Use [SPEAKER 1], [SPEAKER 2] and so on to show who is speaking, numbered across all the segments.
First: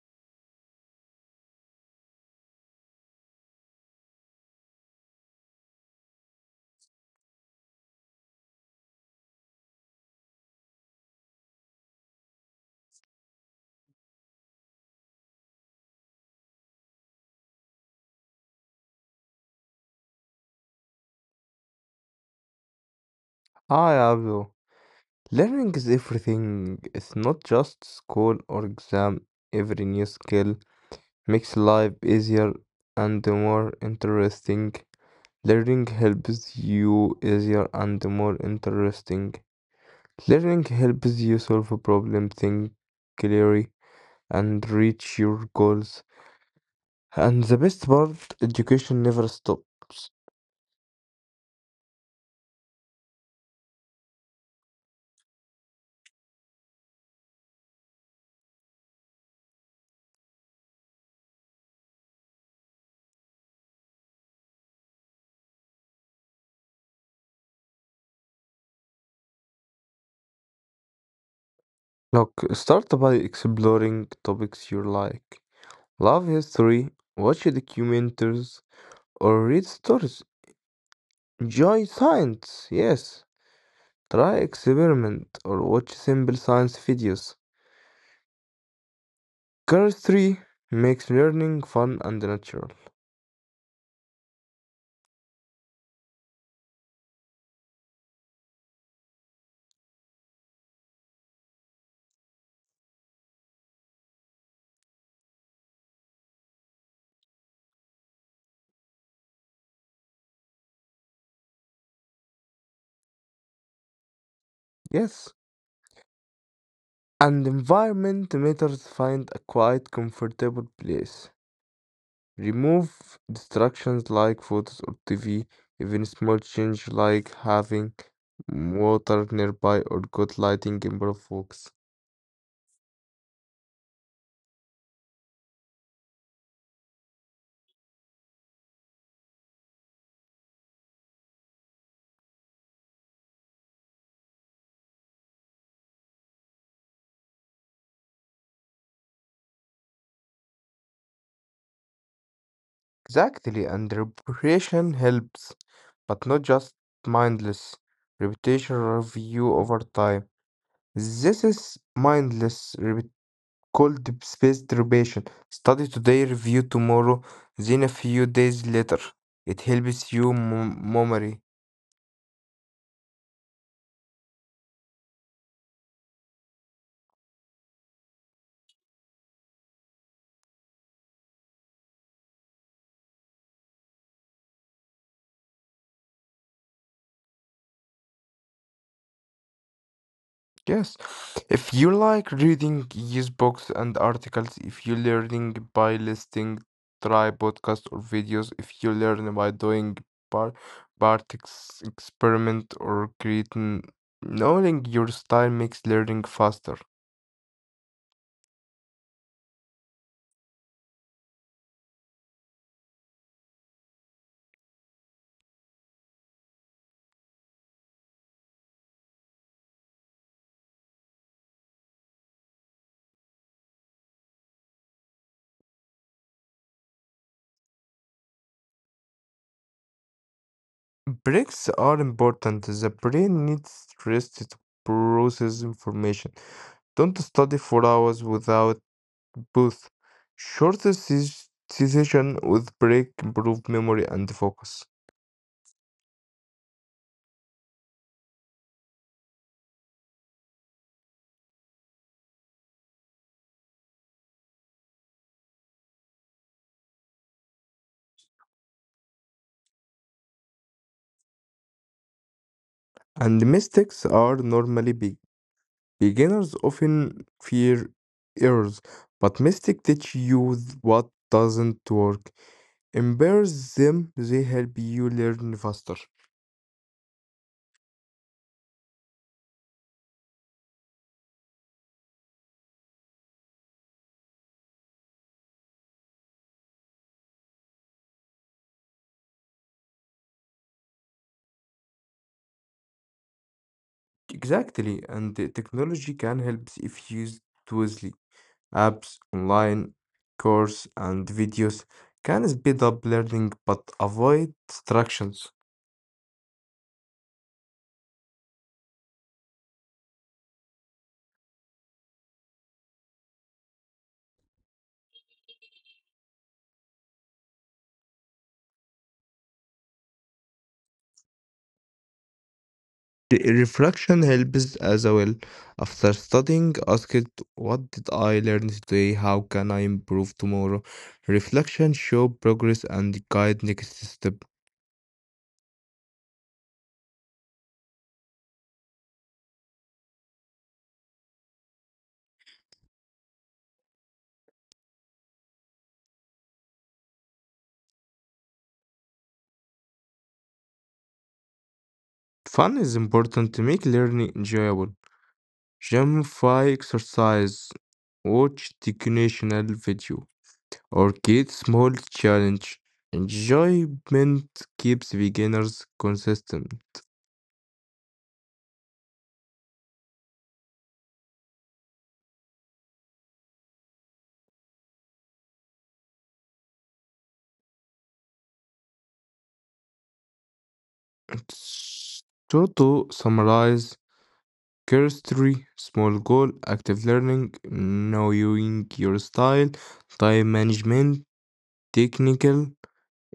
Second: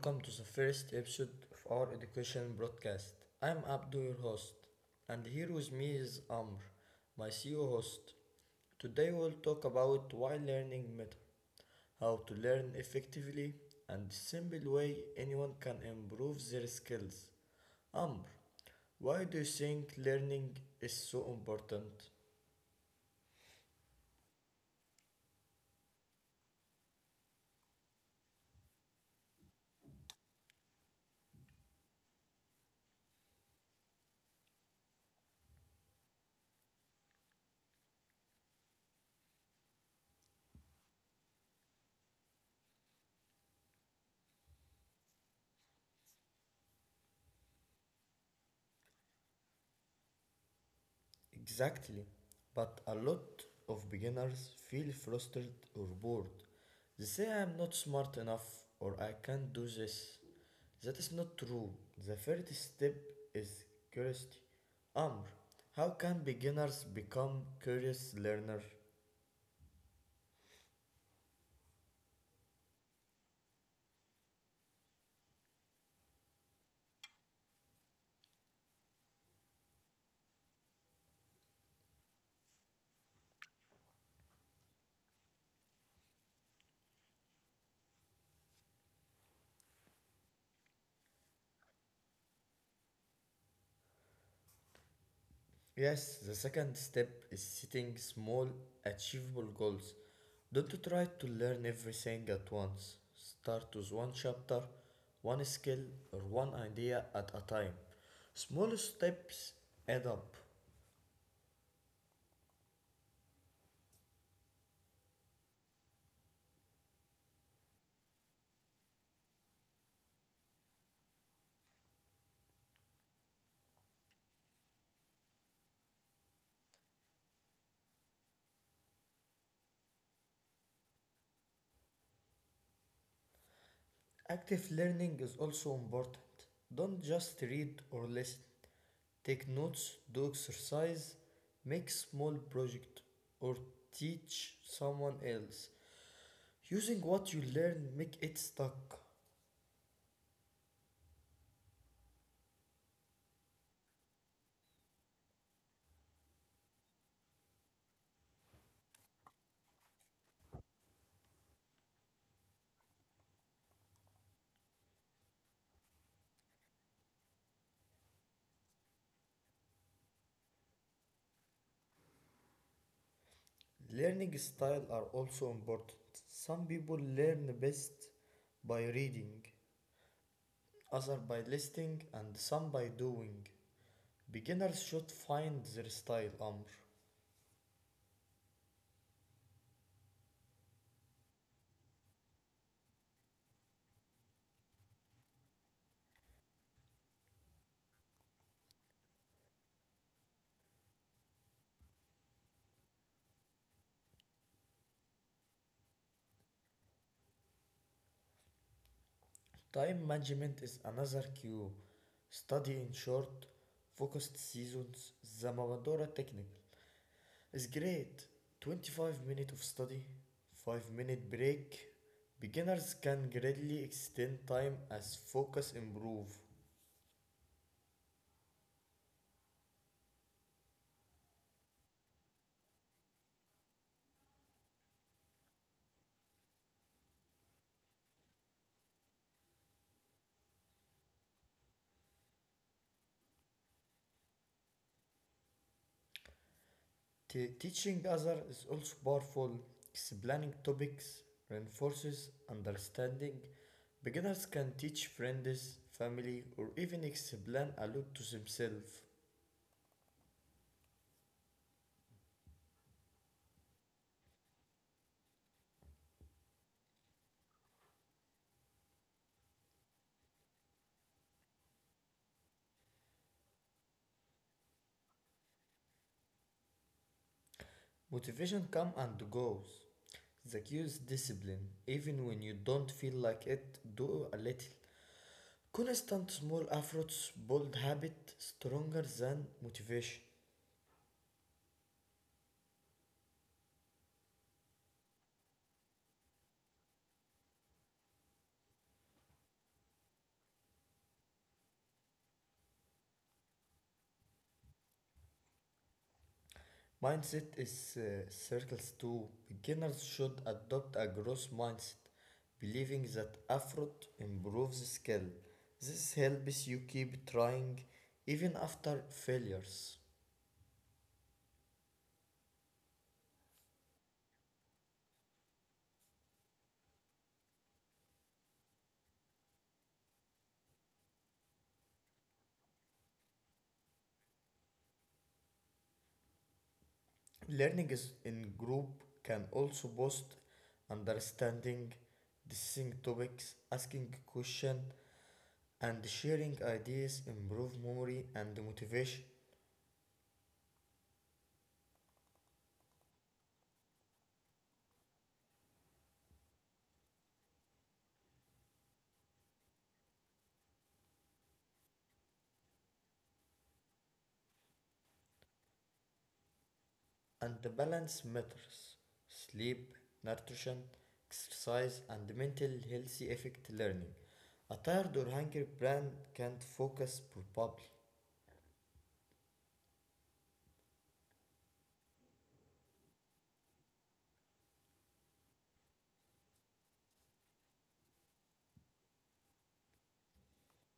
[SPEAKER 1] welcome to the first episode of our education broadcast. I'm Abdu, your host, and here with me is Amr, my CEO host. Today we'll talk about why learning matters, how to learn effectively, and the simple way anyone can improve their skills. Amr, why do you think learning is so important?
[SPEAKER 2] Hi, Abdul. Learning is everything. It's not just school or exam. Every new skill makes life easier and more interesting. Learning helps you easier and more interesting. Learning helps you solve a problem, think clearly, and reach your goals. And the best part, education never stops.
[SPEAKER 1] Exactly. But a lot of beginners feel frustrated or bored. They say I'm not smart enough or I can't do this. That is not true. The first step is curiosity. Amr, how can beginners become curious learner?
[SPEAKER 2] Look, start by exploring topics you like. Love history, watch documentaries, or read stories. Enjoy science, yes. Try experiment or watch simple science videos. Chemistry makes learning fun and natural.
[SPEAKER 1] Yes, the second step is setting small, achievable goals. Don't try to learn everything at once. Start with one chapter, one skill, or one idea at a time. Small steps add up.
[SPEAKER 2] Yes. And environment matters. Find a quiet, comfortable place. Remove distractions like photos or TV. Even small change like having water nearby or good lighting improve focus.
[SPEAKER 1] Active learning is also important. Don't just read or listen. Take notes, do exercise, make small project, or teach someone else. Using what you learn make it stuck.
[SPEAKER 2] Exactly, and reparation helps, but not just mindless repetition review over time. This is mindless repet- Called spaced repetition. Study today, review tomorrow, then a few days later. It helps you memory.
[SPEAKER 1] Learning style are also important. Some people learn best by reading, others by listening, and some by doing. Beginners should find their style, Amr.
[SPEAKER 2] Yes, if you like reading, use books and articles. If you learning by listening, try podcast or videos. If you learn by doing part part ex experiment or creating, knowing your style makes learning faster.
[SPEAKER 1] Time management is another cue. Study in short, focused seasons. The Pomodoro technique is great. 25 minutes of study, 5-minute break. Beginners can greatly extend time as focus improve.
[SPEAKER 2] Breaks are important. The brain needs rest to process information. Don't study for hours without both. Short session with break improve memory and focus.
[SPEAKER 1] Teaching others is also powerful. Explaining topics reinforces understanding. Beginners can teach friends, family, or even explain a lot to themselves.
[SPEAKER 2] And the mistakes are normally big. Beginners often fear errors, but mistakes teach you what doesn't work. Embrace them, they help you learn faster.
[SPEAKER 1] Motivation comes and goes. The key is discipline. Even when you don't feel like it, do a little. Constant small efforts build habit stronger than motivation.
[SPEAKER 2] Exactly, and the technology can help if used wisely. Apps, online course, and videos can speed up learning but avoid distractions.
[SPEAKER 1] Mindset is circles too. Beginners should adopt a growth mindset, believing that effort improves skill. This helps you keep trying even after failures.
[SPEAKER 2] Reflection helps as well. After studying, ask it, what did I learn today? How can I improve tomorrow? Reflection show progress and guide next step.
[SPEAKER 1] Learning is in group can also boost understanding, discussing topics, asking questions, and sharing ideas improve memory and motivation.
[SPEAKER 2] Fun is important to make learning enjoyable. Gamify exercise, watch educational video, or get small challenge. Enjoyment keeps beginners consistent.
[SPEAKER 1] And the balance matters. Sleep, nutrition, exercise, and mental healthy affect learning. A tired or hungry brain can't focus properly.
[SPEAKER 2] So to summarize chemistry, small goal, active learning, knowing your style, time management, technical,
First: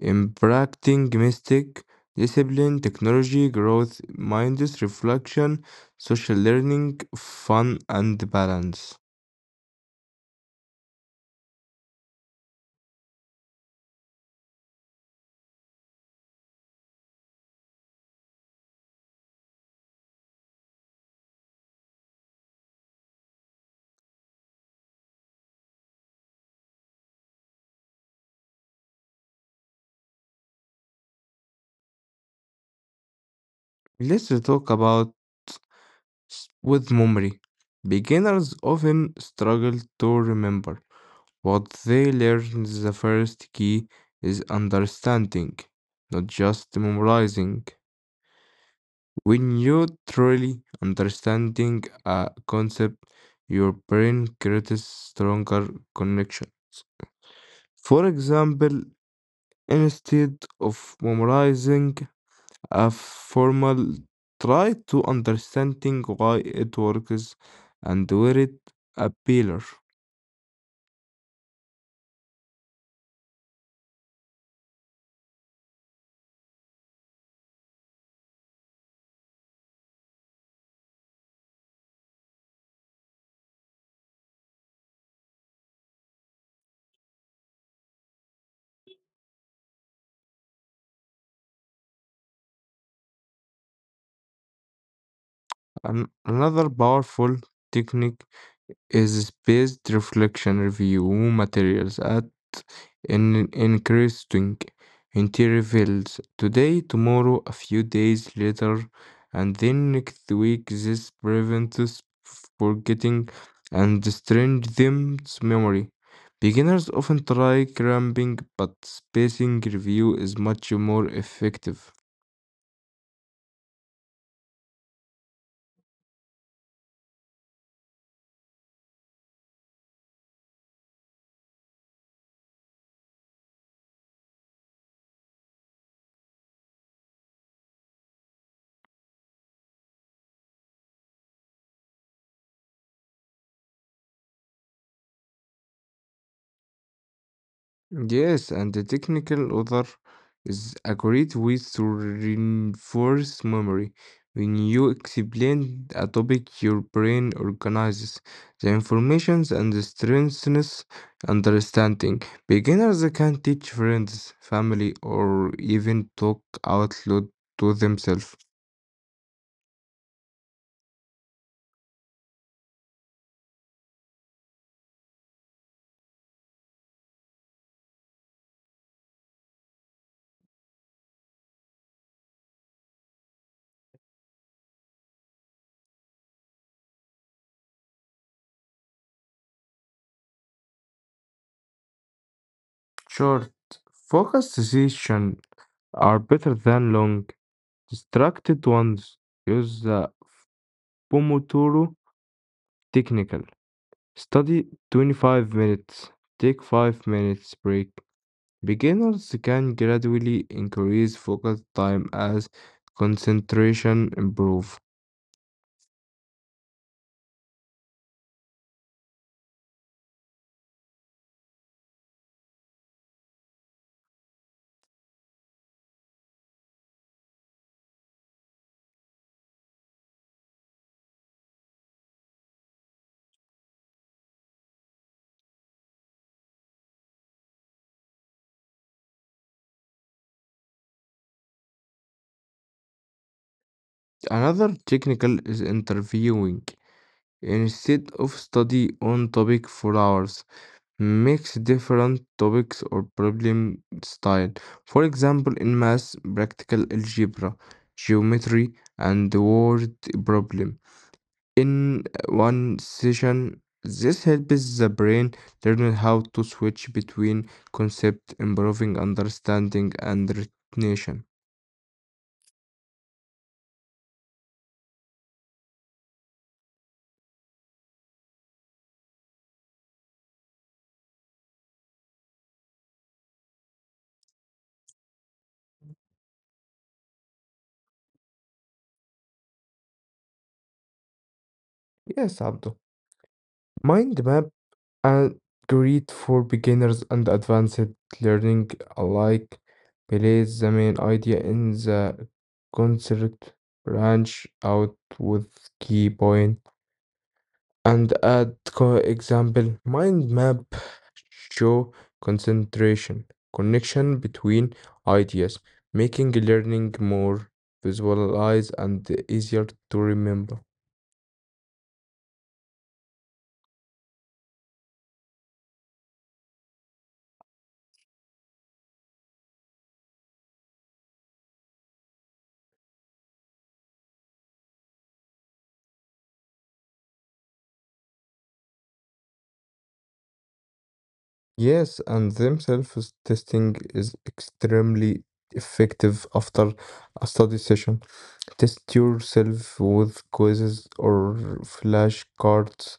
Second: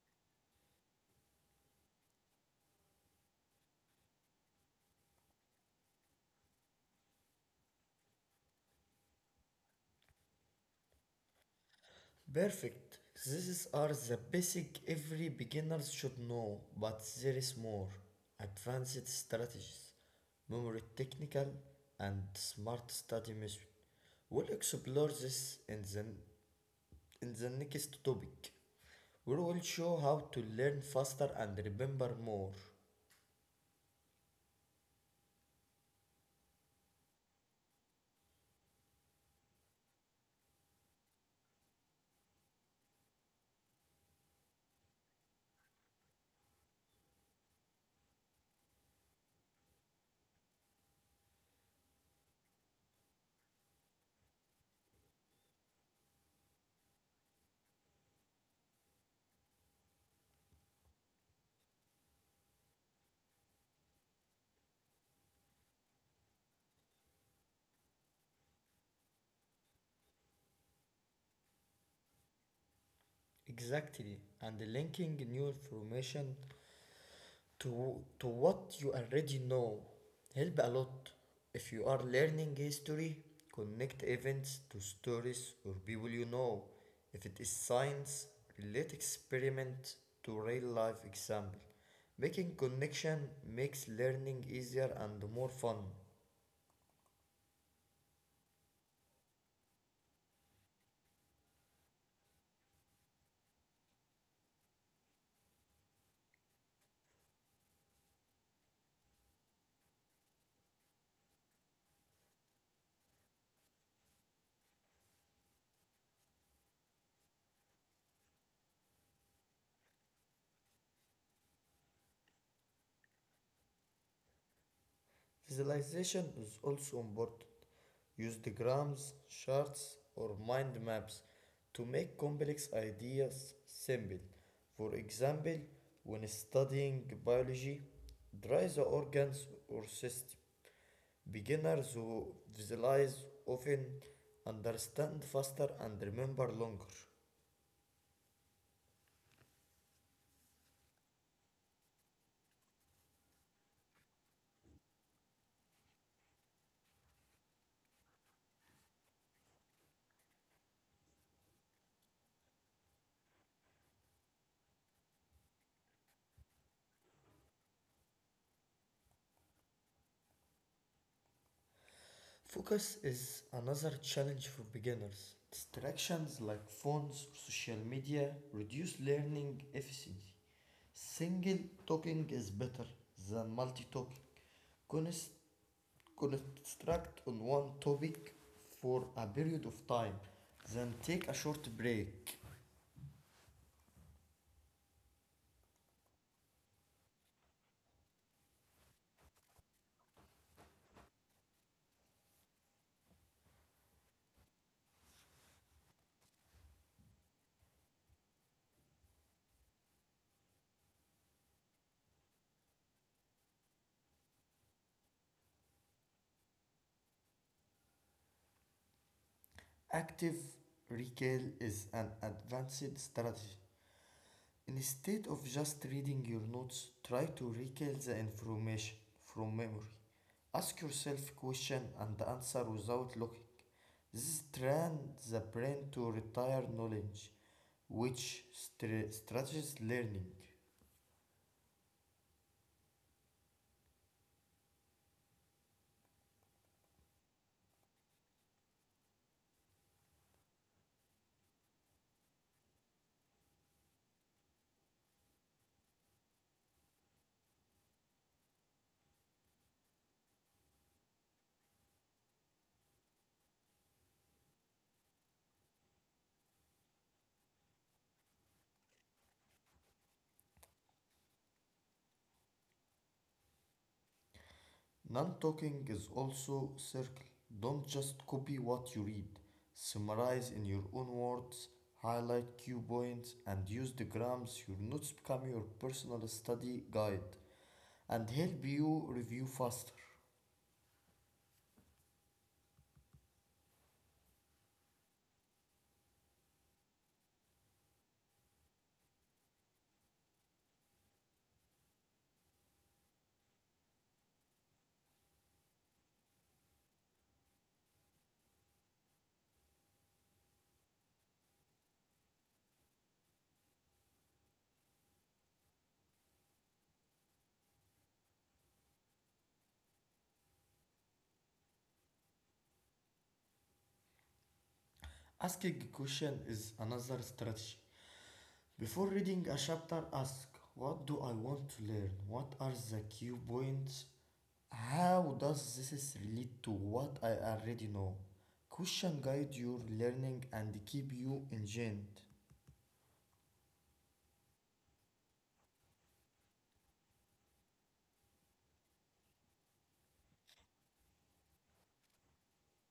[SPEAKER 2] impacting mistake, discipline, technology, growth, minds, reflection, social learning, fun, and balance.
[SPEAKER 1] Perfect. These are the basic every beginners should know, but there is more. Advanced strategies, memory technical, and smart study method. We'll explore this in the next topic, we will show how to learn faster and remember more.
[SPEAKER 2] Let's talk about with memory. Beginners often struggle to remember what they learn is the first key is understanding, not just memorizing. When you truly understanding a concept, your brain creates stronger connections. For example, instead of memorizing a formal, try to understanding why it works and where it appears.
[SPEAKER 1] Exactly, and linking new information to what you already know help a lot. If you are learning history, connect events to stories or people you know. If it is science, relate experiment to real life example. Making connection makes learning easier and more fun.
[SPEAKER 2] Another powerful technique is based reflection review materials at an interesting intervals today, tomorrow, a few days later, and then next week. This prevents us forgetting and strange them's memory. Beginners often try cramming, but spacing review is much more effective.
[SPEAKER 1] Visualization is also important. Use diagrams, charts, or mind maps to make complex ideas simple. For example, when studying biology, draw the organs or system. Beginners who visualize often understand faster and remember longer.
[SPEAKER 2] Yes, and the technical author is a great way to reinforce memory. When you explain a topic, your brain organizes the information and strengthens understanding. Beginners can teach friends, family, or even talk out loud to themselves.
[SPEAKER 1] Focus is another challenge for beginners. Distractions like phones, social media reduce learning efficiency. Single talking is better than multi talking. Construct on one topic for a period of time, then take a short break.
[SPEAKER 2] Short, focused sessions are better than long, distracted ones. Use the Pomodoro technique. Study 25 minutes, take 5 minutes break. Beginners can gradually increase focus time as concentration improve.
[SPEAKER 1] Active recall is an advanced strategy. Instead of just reading your notes, try to recall the information from memory. Ask yourself question and answer without looking. This trains the brain to retire knowledge, which strategies learning.
[SPEAKER 2] Another technical is interviewing. Instead of study on topic for hours, mix different topics or problem style. For example, in math, practical algebra, geometry, and word problem. In one session, this helps the brain learn how to switch between concepts, improving understanding and retention.
[SPEAKER 1] Non-talking is also circle. Don't just copy what you read. Summarize in your own words, highlight key points, and use the grams. Your notes become your personal study guide and help you review faster.
[SPEAKER 2] Yes, Abdul. Mind map are great for beginners and advanced learning alike. Place the main idea in the concert branch out with key points and add example, mind map show concentration, connection between ideas, making learning more visualize and easier to remember.
[SPEAKER 1] Asking a question is another strategy. Before reading a chapter, ask what do I want to learn? What are the key points? How does this relate to what I already know? Question guide your learning and keep you
[SPEAKER 2] Yes,
[SPEAKER 1] engaged.
[SPEAKER 2] and themselves testing is extremely effective after a study session. Test yourself with quizzes or flashcards.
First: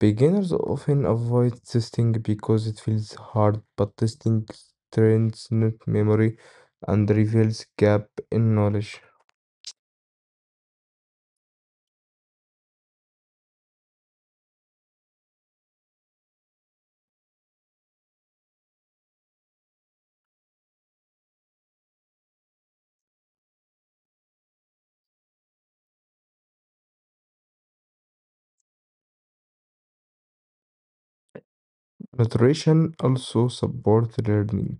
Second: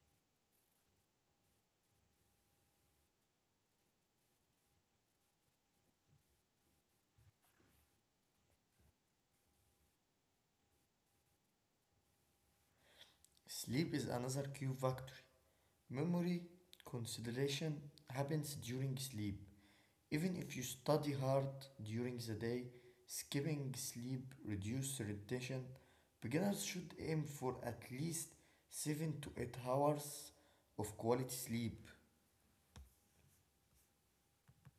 [SPEAKER 2] Beginners often avoid testing because it feels hard, but testing trains not memory and reveals gap in knowledge.
[SPEAKER 1] Sleep is another key factor. Memory consolidation happens during sleep. Even if you study hard during the day, skipping sleep reduces retention. Beginners should aim for at least 7 to 8 hours of quality sleep.
[SPEAKER 2] Nutrition also supports learning.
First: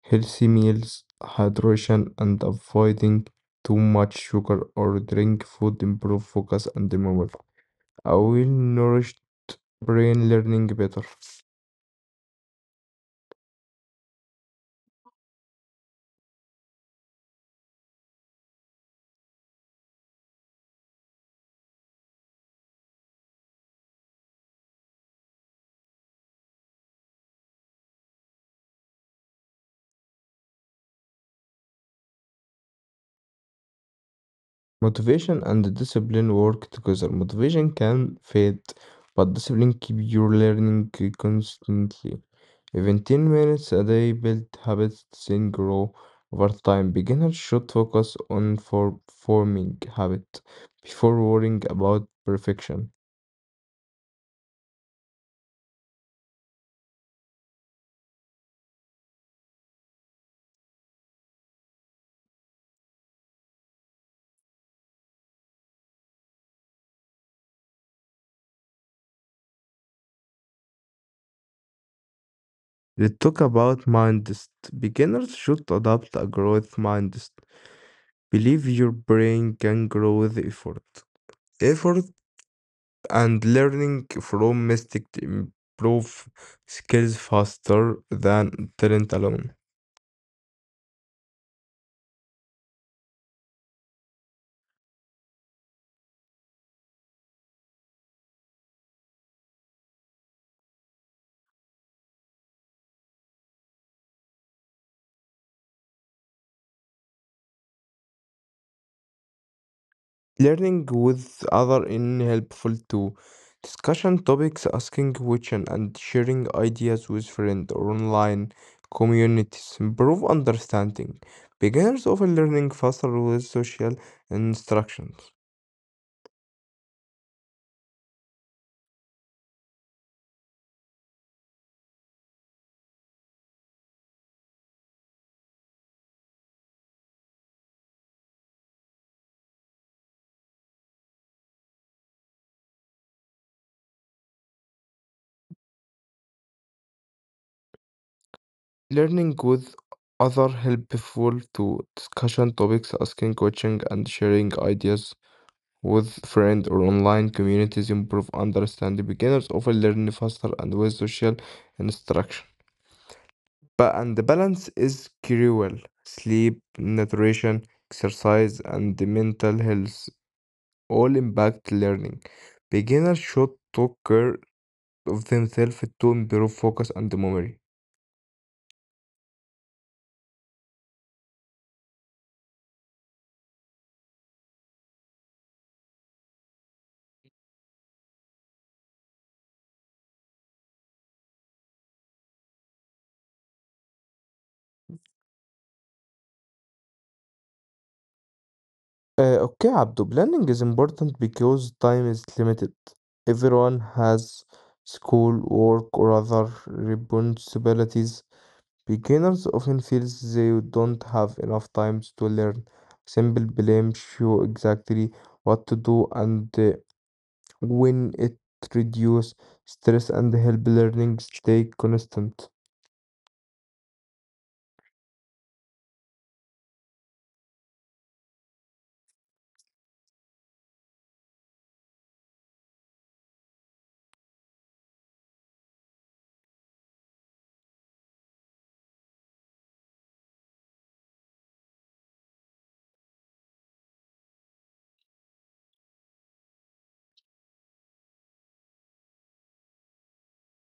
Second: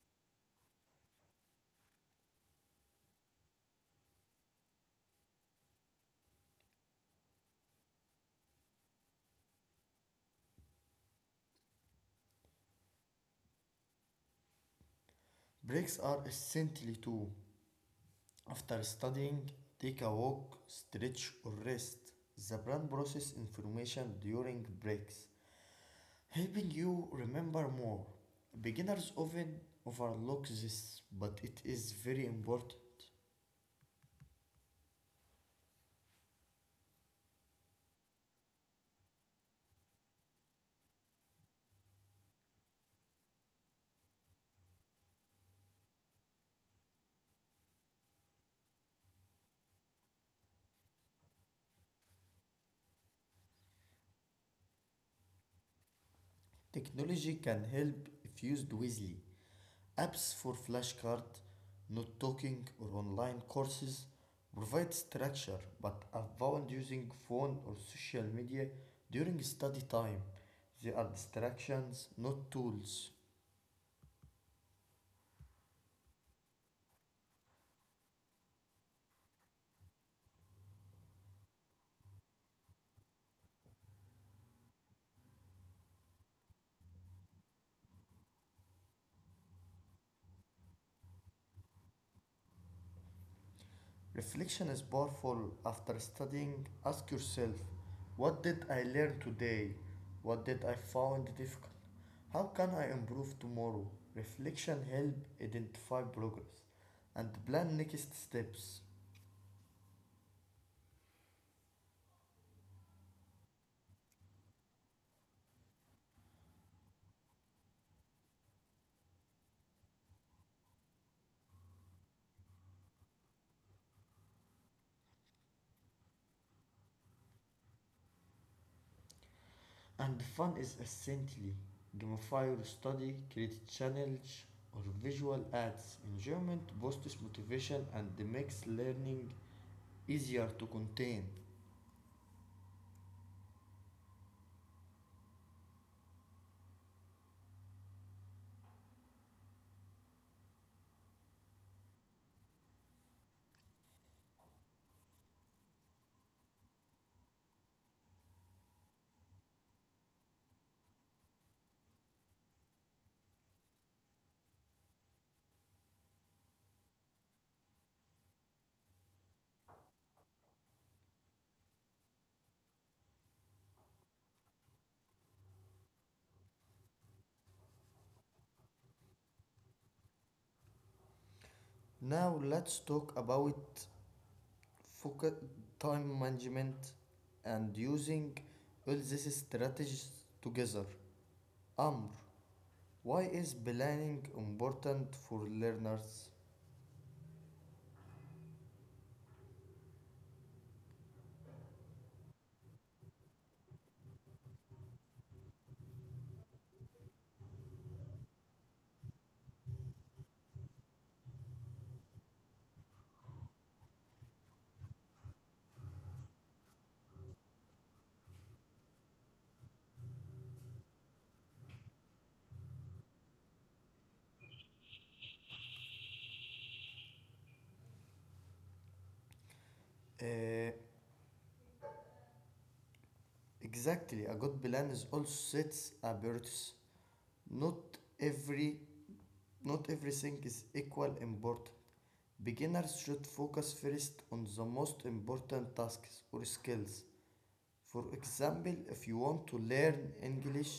[SPEAKER 2] Healthy meals, hydration, and avoiding too much sugar or drink food improve focus and memory. A well-nourished brain learning better.
[SPEAKER 1] Breaks are essential too. After studying, take a walk, stretch, or rest. The brain processes information during breaks, helping you remember more. Beginners often overlook this, but it is very important.
[SPEAKER 2] Motivation and discipline work together. Motivation can fade, but discipline keep your learning constantly. Even 10 minutes a day build habits then grow over time. Beginners should focus on forming habit before worrying about perfection.
[SPEAKER 1] Technology can help if used wisely. Apps for flashcard, note taking, or online courses provide structure, but avoid using phone or social media during study time. They are distractions, not tools.
[SPEAKER 2] Let's talk about mindset. Beginners should adopt a growth mindset. Believe your brain can grow with effort. Effort and learning from mistakes to improve skills faster than talent alone.
[SPEAKER 1] Reflection is powerful. After studying, ask yourself what did I learn today? What did I find difficult? How can I improve tomorrow? Reflection helps identify progress and plan next steps.
[SPEAKER 2] Learning with other in helpful too. Discussion topics, asking questions, and sharing ideas with friends or online communities improve understanding. Beginners often learning faster with social instructions.
[SPEAKER 1] And fun is essentially gamify your study, create challenge or visual ads. Enjoyment boosts motivation and makes learning easier to contain.
[SPEAKER 2] Learning with other helpful to discussion topics, asking questions, and sharing ideas with friend or online communities improve understanding beginners often learn faster and with social instruction but and the balance is crucial sleep nutrition exercise and the mental health all impact learning beginners should take care of themselves to improve focus and memory.
[SPEAKER 1] Now let's talk about focus, time management, and using all these strategies together. Amr, why is planning important for learners?
[SPEAKER 2] Okay Abdu, planning is important because time is limited, everyone has school work or other responsibilities. Beginners often feel they don't have enough time to learn. Simple blame show exactly what to do and when it reduce stress and help learning stay constant.
[SPEAKER 1] Uh, exactly, a good plan is also sets a priorities, not every not everything is equal important. Beginners should focus first on the most important tasks or skills. For example, if you want to learn English,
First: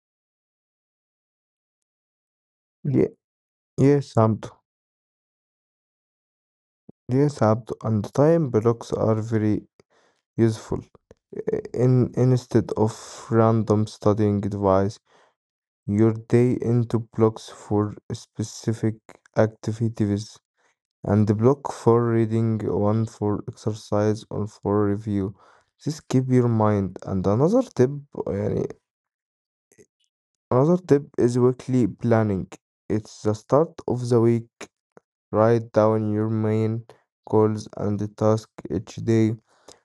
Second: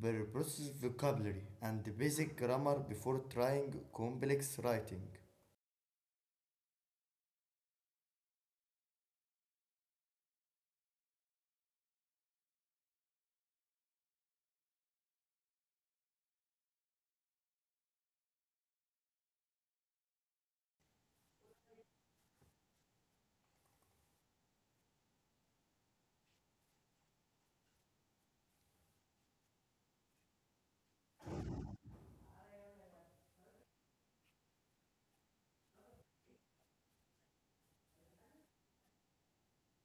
[SPEAKER 1] pre vocabulary and the basic grammar
[SPEAKER 2] Yeah,
[SPEAKER 1] before trying
[SPEAKER 2] yes, Abdu.
[SPEAKER 1] complex writing.
[SPEAKER 2] Yes, Abdu. And time blocks are very useful. I- In instead of random studying advice, your day into blocks for specific activities and the block for reading, one for exercise, one for review. This keep your mind. And another tip, يعني another tip is weekly planning. It's the start of the week. Write down your main goals and the task each day.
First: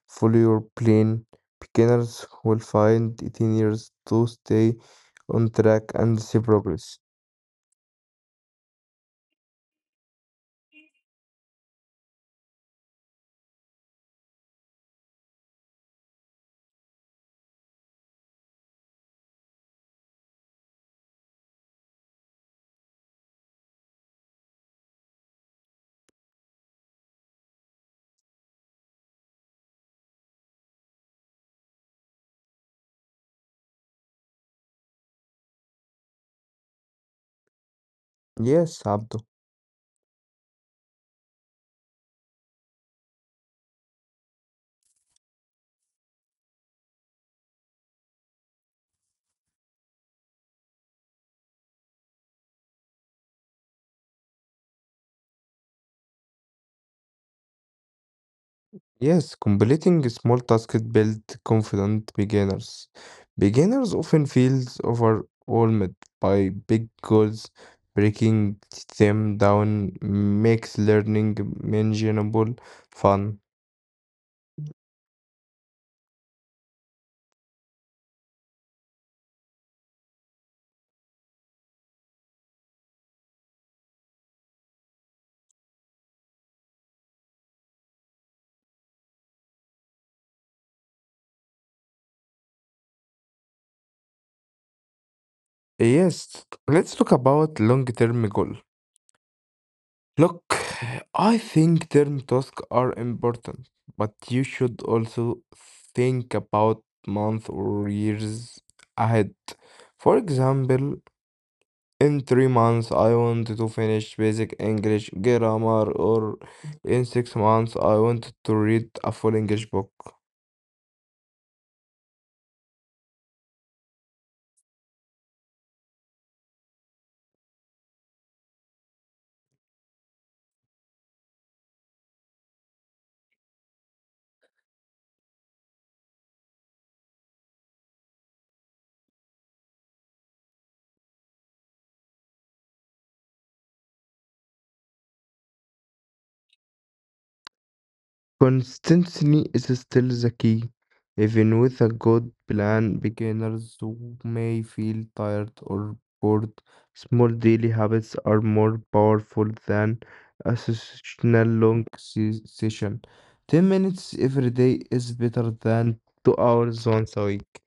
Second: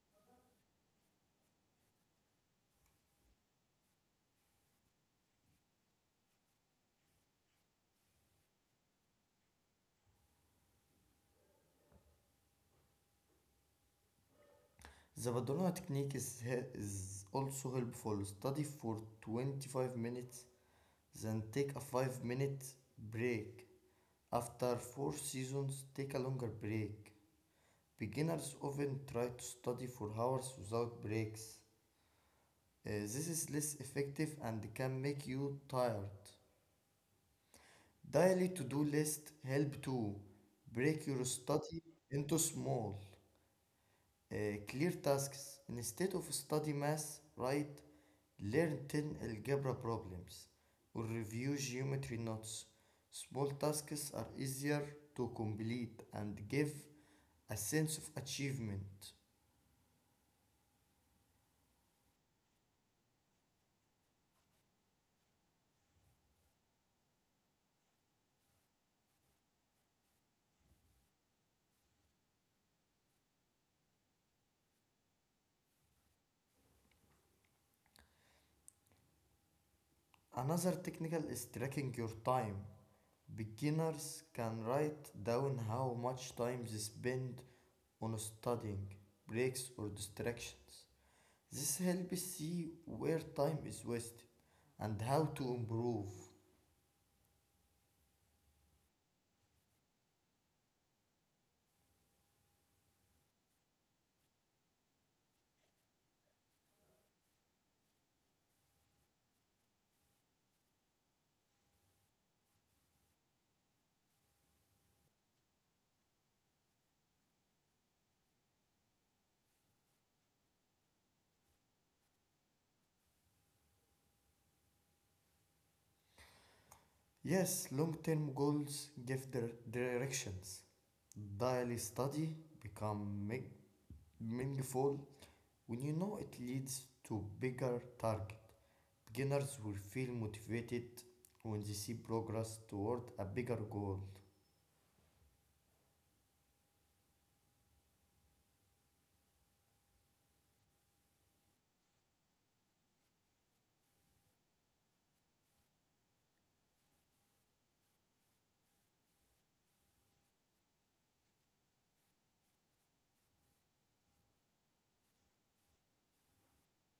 [SPEAKER 2] Follow your plan. Beginners will find it in years to stay on track and see progress.
[SPEAKER 1] The Badalona technique is also helpful. Study for 25 minutes, then take a 5-minute break. After 4 seasons, take a longer break. Beginners often try to study for hours without breaks. This is less effective and can make you tired. Daily to-do
[SPEAKER 2] Yes,
[SPEAKER 1] list
[SPEAKER 2] Abdo.
[SPEAKER 1] help to break your study into small, uh, clear tasks. Instead of study math, write learn 10 algebra problems or review geometry notes. Small tasks are easier to complete and give a sense of achievement.
[SPEAKER 2] Yes, completing small tasks build confident beginners. Beginners often feel overwhelmed by big goals. Breaking them down makes learning manageable fun.
[SPEAKER 1] Another technique is tracking your time. Beginners can write down how much time they spend on studying, breaks, or distractions. This helps see where time is wasted and how to improve.
[SPEAKER 2] Yes, let's talk about long-term goal. Look, I think term tasks are important, but you should also think about months or years ahead. For example, in 3 months, I want to finish basic English grammar, or in 6 months, I want to read a full English book.
[SPEAKER 1] Yes, long term goals give directions. Daily study become meaningful when you know it leads to bigger target. Beginners will feel motivated when they see progress toward a bigger goal.
[SPEAKER 2] Consistency is still the key. Even with a good plan, beginners who may feel tired or bored. Small daily habits are more powerful than a sessional long session. 10 minutes every day is better than 2 hours once a week.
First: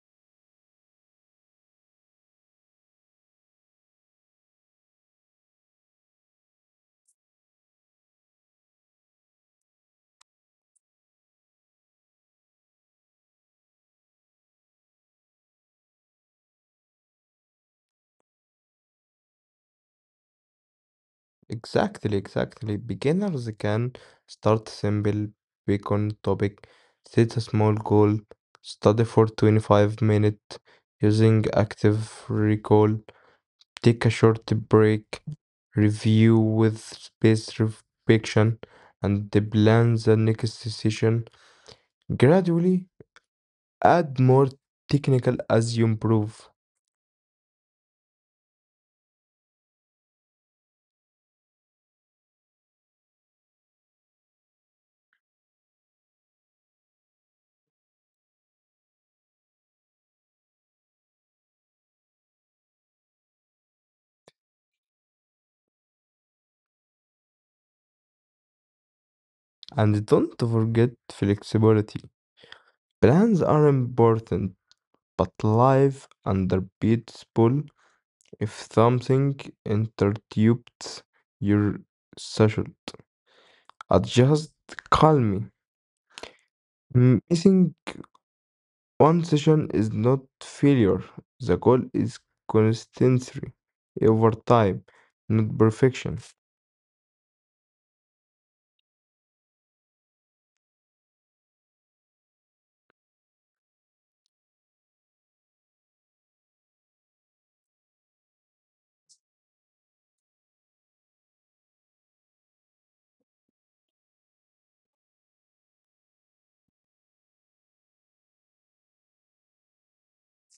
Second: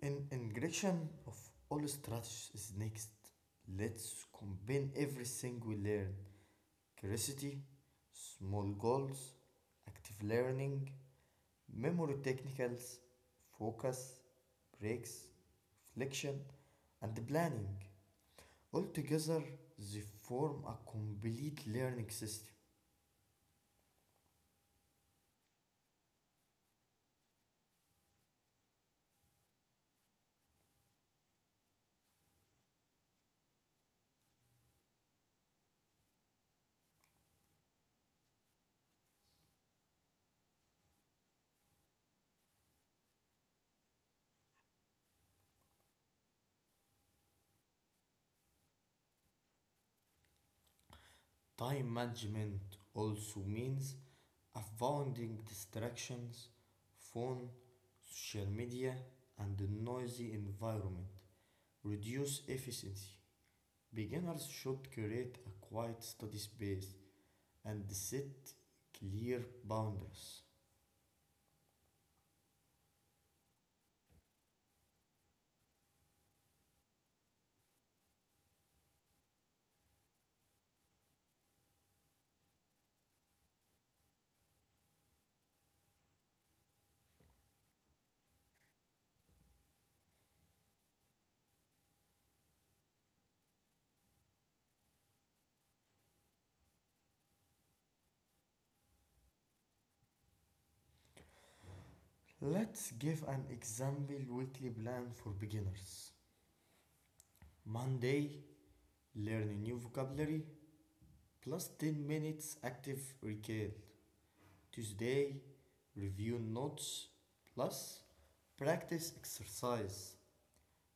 [SPEAKER 1] In integration of all strategies is next. Let's combine everything we learn. Curiosity, small goals, active learning, memory technicals, focus, breaks, reflection, and planning. Altogether, they form a complete learning
[SPEAKER 2] Exactly,
[SPEAKER 1] system.
[SPEAKER 2] exactly. Beginners can start simple, pick on topic, set a small goal, study for 25 minutes using active recall, take a short break, review with space reflection, and the plan the next session. Gradually add more technical as you improve.
[SPEAKER 1] Time management also means avoiding distractions, phone, social media, and the noisy environment. Reduce efficiency. Beginners should create a quiet study space and set clear
[SPEAKER 2] And
[SPEAKER 1] boundaries.
[SPEAKER 2] don't forget flexibility. Plans are important but life under peaceful if something interrupts your session. Adjust calmly. Missing one session is not failure. The goal is consistency over time, not perfection.
[SPEAKER 1] Let's give an example weekly plan for beginners. Monday, learn a new vocabulary plus 10 minutes active recall. Tuesday, review notes plus practice exercise.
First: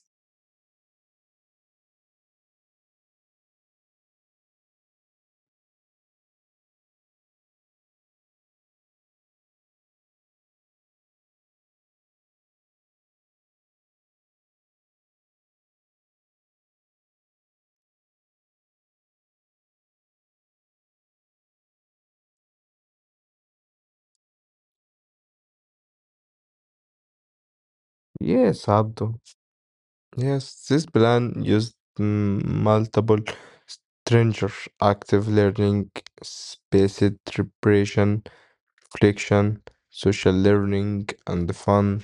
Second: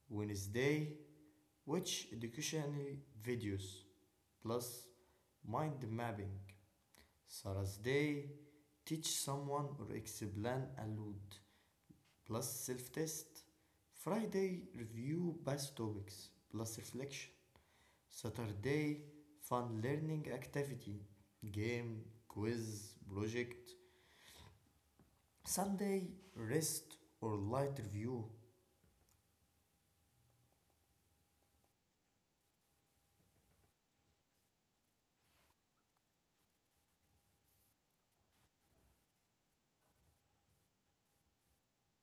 [SPEAKER 1] Wednesday, watch educational videos plus mind mapping. Thursday, teach someone or explain a lot, plus self test. Friday, review past topics plus reflection. Saturday, fun learning activity, game, quiz, project. Sunday, rest or light review.
[SPEAKER 2] Yes, Abdo. Yes, this plan used multiple stranger active learning, spaced preparation, reflection, social learning, and fun.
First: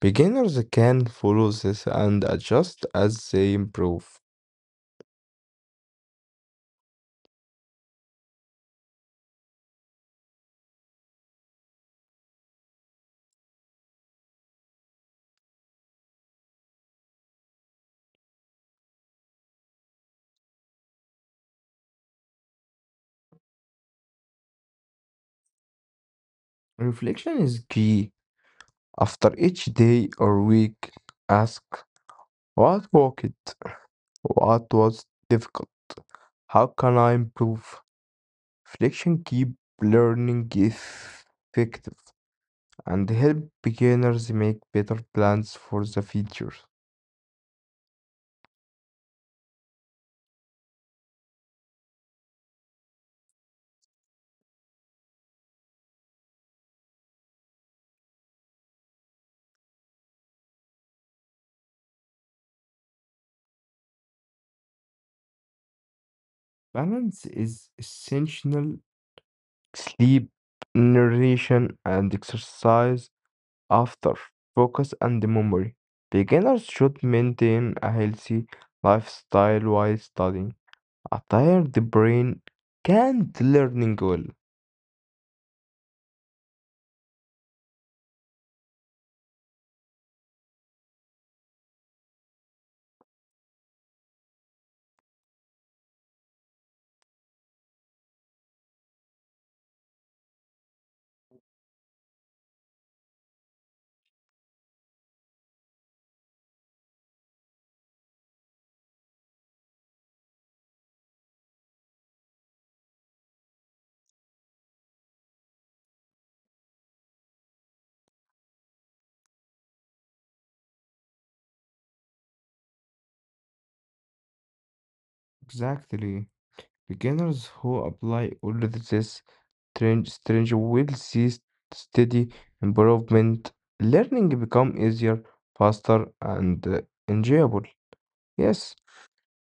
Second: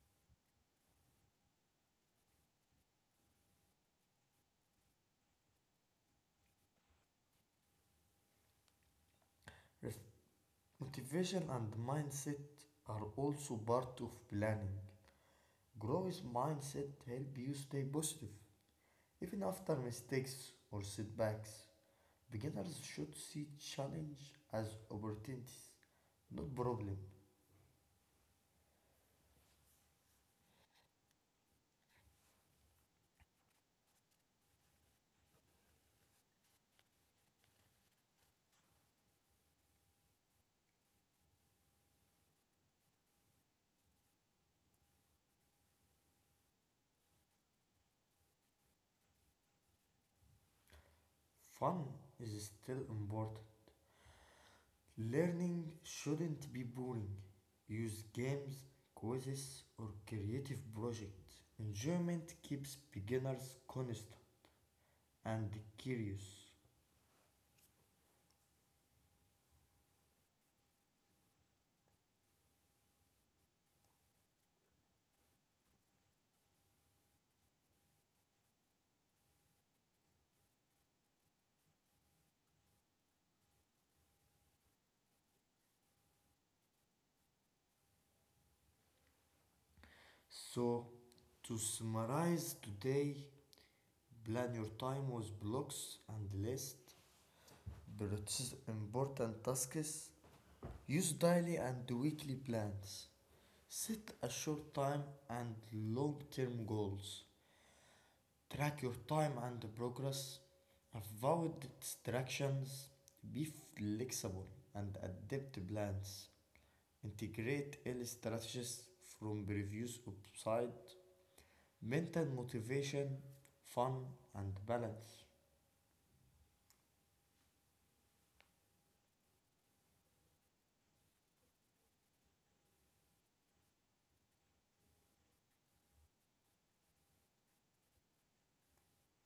[SPEAKER 2] Beginners can follow this and adjust as they improve.
[SPEAKER 1] Motivation and mindset are also part of planning. Growth mindset helps you stay positive even after mistakes or setbacks. Beginners should see challenge as opportunities, not problem.
[SPEAKER 2] Reflection is key. After each day or week, ask what worked, what was difficult, how can I improve? Reflection keep learning effective and help beginners make better plans for the future.
[SPEAKER 1] Fun is still important. Learning shouldn't be boring. Use games, quizzes, or creative projects. Enjoyment keeps beginners constant and curious.
[SPEAKER 2] Balance is essential. Sleep, nutrition, and exercise after focus and memory. Beginners should maintain a healthy lifestyle while studying. A tired brain can't learning well.
[SPEAKER 1] So, to summarize today, plan your time with blocks and lists. Prioritize important tasks. Use daily and weekly plans. Set a short time and long term goals. Track your time and progress. Avoid distractions. Be flexible and adapt plans. Integrate early strategies from previous website. Maintain motivation, fun, and balance.
[SPEAKER 2] Exactly. Beginners who apply all of this strange will see steady improvement. Learning become easier, faster, and enjoyable. Yes.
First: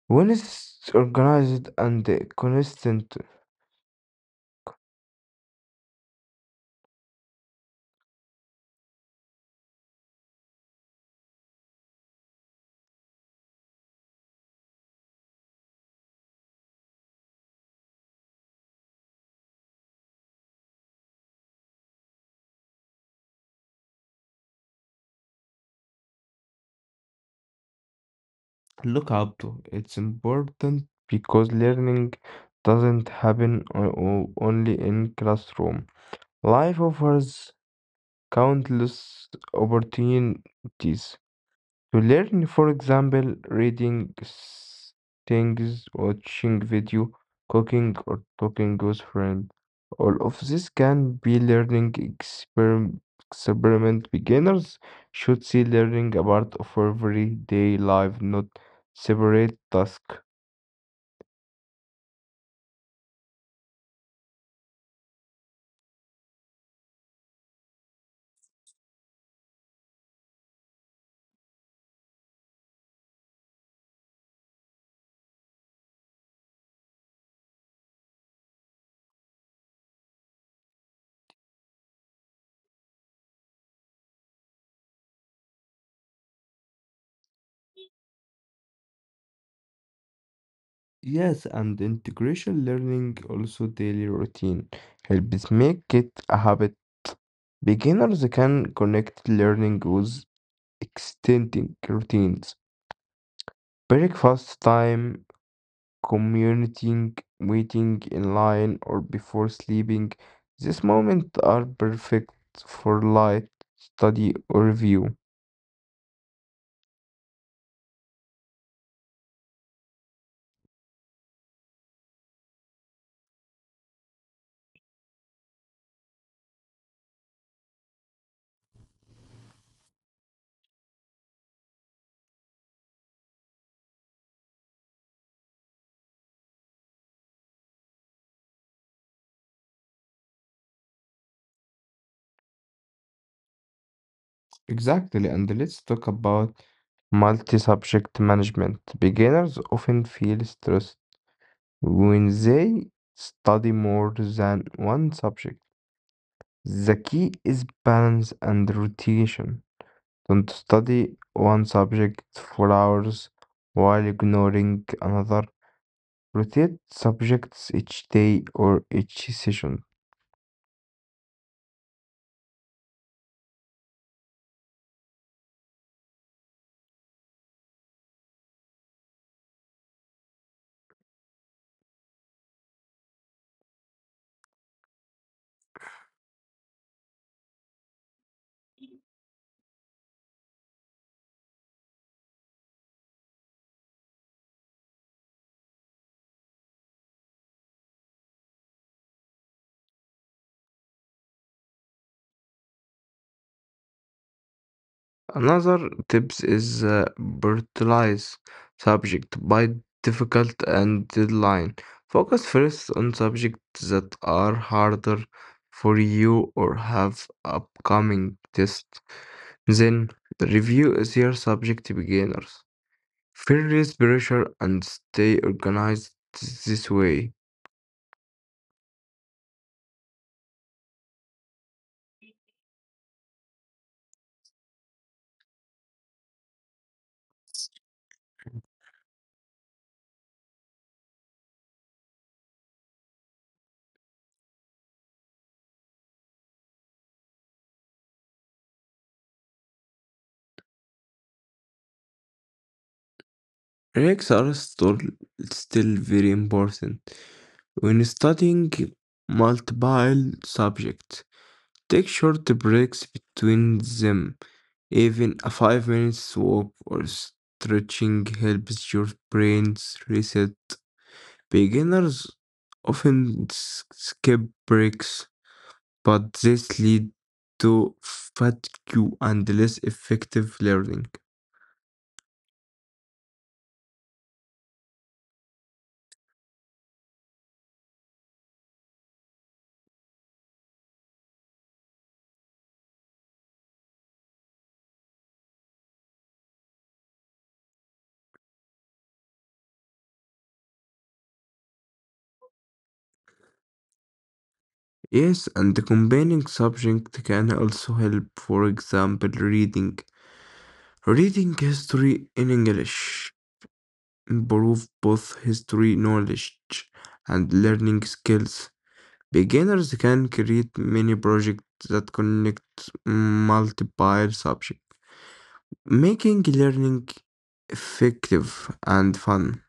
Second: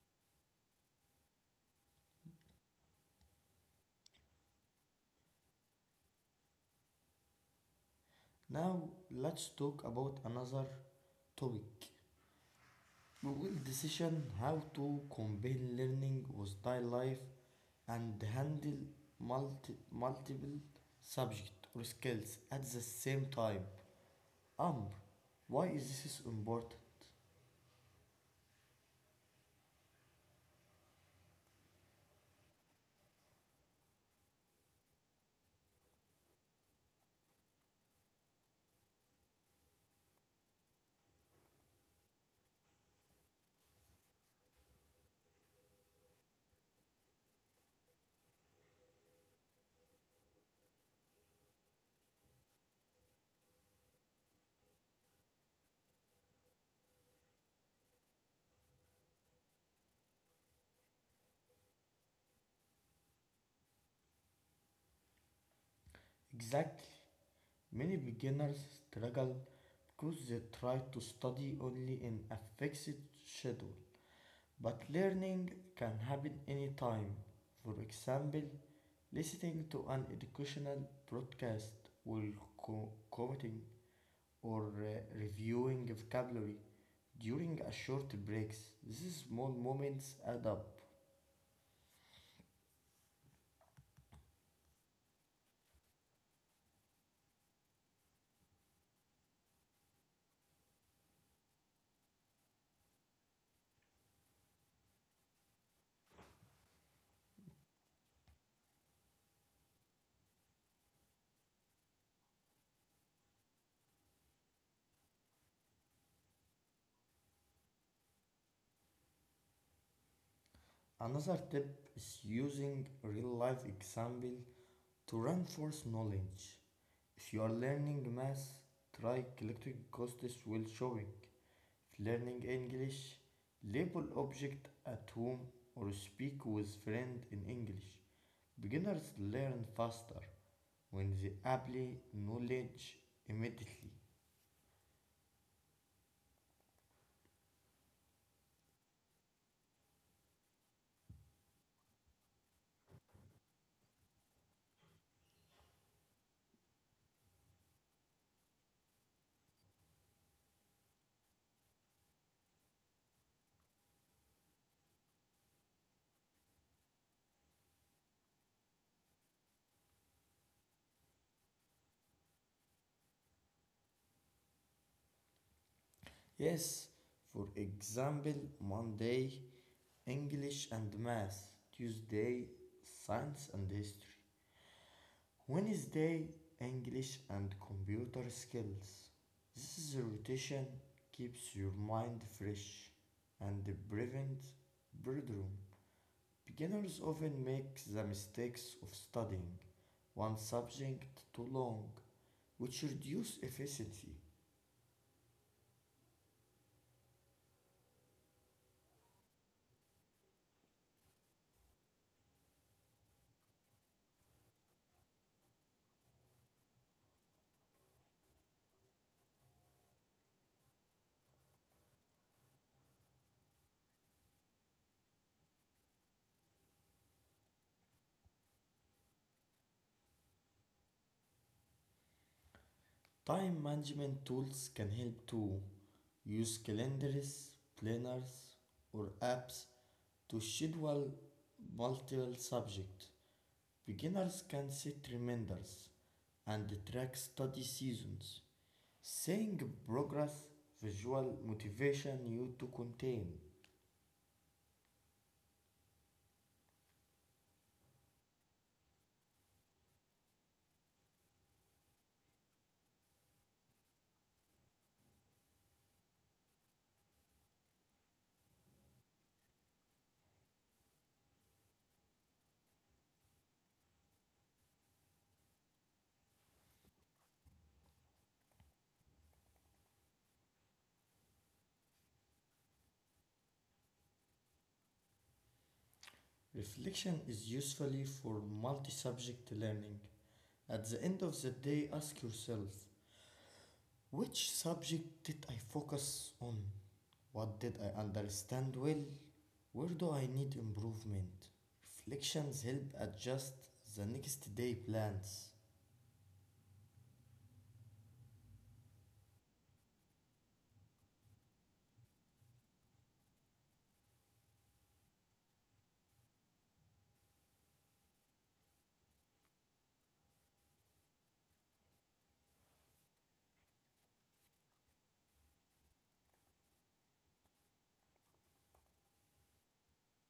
[SPEAKER 2] When it's organized and consistent.
[SPEAKER 1] Now let's talk about another topic. Well, decision how to combine learning with daily life and handle multiple subject or skills at the same time. Um, why is this important?
[SPEAKER 2] Look, Abdu, it's important because learning doesn't happen only in classroom. Life offers countless opportunities to learn, for example, reading things, watching video, cooking, or talking with friends. All of this can be learning experiment. Beginners should see learning a part of everyday life, not separate tasks.
[SPEAKER 1] Exactly. Many beginners struggle because they try to study only in a fixed schedule. But learning can happen anytime. For example, listening to an educational broadcast while commuting or reviewing vocabulary during a short breaks. These small moments add up.
[SPEAKER 2] Yes, and integration learning also daily routine helps make it a habit. Beginners can connect learning with extending routines. Breakfast time, commuting, waiting in line, or before sleeping. These moments are perfect for light, study, or review.
[SPEAKER 1] Another tip is using real life example to reinforce knowledge. If you are learning math, try collecting costs while showing. If learning English, label object at home or speak with friend in English. Beginners learn faster when they apply knowledge immediately.
[SPEAKER 2] Exactly, and let's talk about multi-subject management. Beginners often feel stressed when they study more than one subject. The key is balance and rotation. Don't study one subject for hours while ignoring another. Rotate subjects each day or each session.
[SPEAKER 1] Yes, for example, Monday, English and math. Tuesday, science and history. Wednesday, English and computer skills. This is rotation keeps your mind fresh and prevents boredom. Beginners often make the mistakes of studying one subject too long, which reduces efficiency.
[SPEAKER 2] Another tips is prioritize subject by difficult and deadline. Focus first on subjects that are harder for you or have upcoming tests. Then review easier subject beginners. Feel less pressure and stay organized this way.
[SPEAKER 1] Time management tools can help too. Use calendars, planners, or apps to schedule multiple subjects. Beginners can set reminders and track study seasons. Seeing progress visual motivation you to contain.
[SPEAKER 2] Breaks are still very important. When studying multiple subjects, take short breaks between them. Even a 5 minutes walk or stretching helps your brains reset. Beginners often skip breaks, but this leads to fatigue and less effective learning.
[SPEAKER 1] Reflection is usefully for multi-subject learning. At the end of the day, ask yourself, which subject did I focus on? What did I understand well? Where do I need improvement? Reflections help adjust the next day plans.
[SPEAKER 2] Yes, and the combining subject can also help, for example, reading. Reading history in English improve both history knowledge and learning skills. Beginners can create many projects that connect multiple subjects, making learning effective and fun.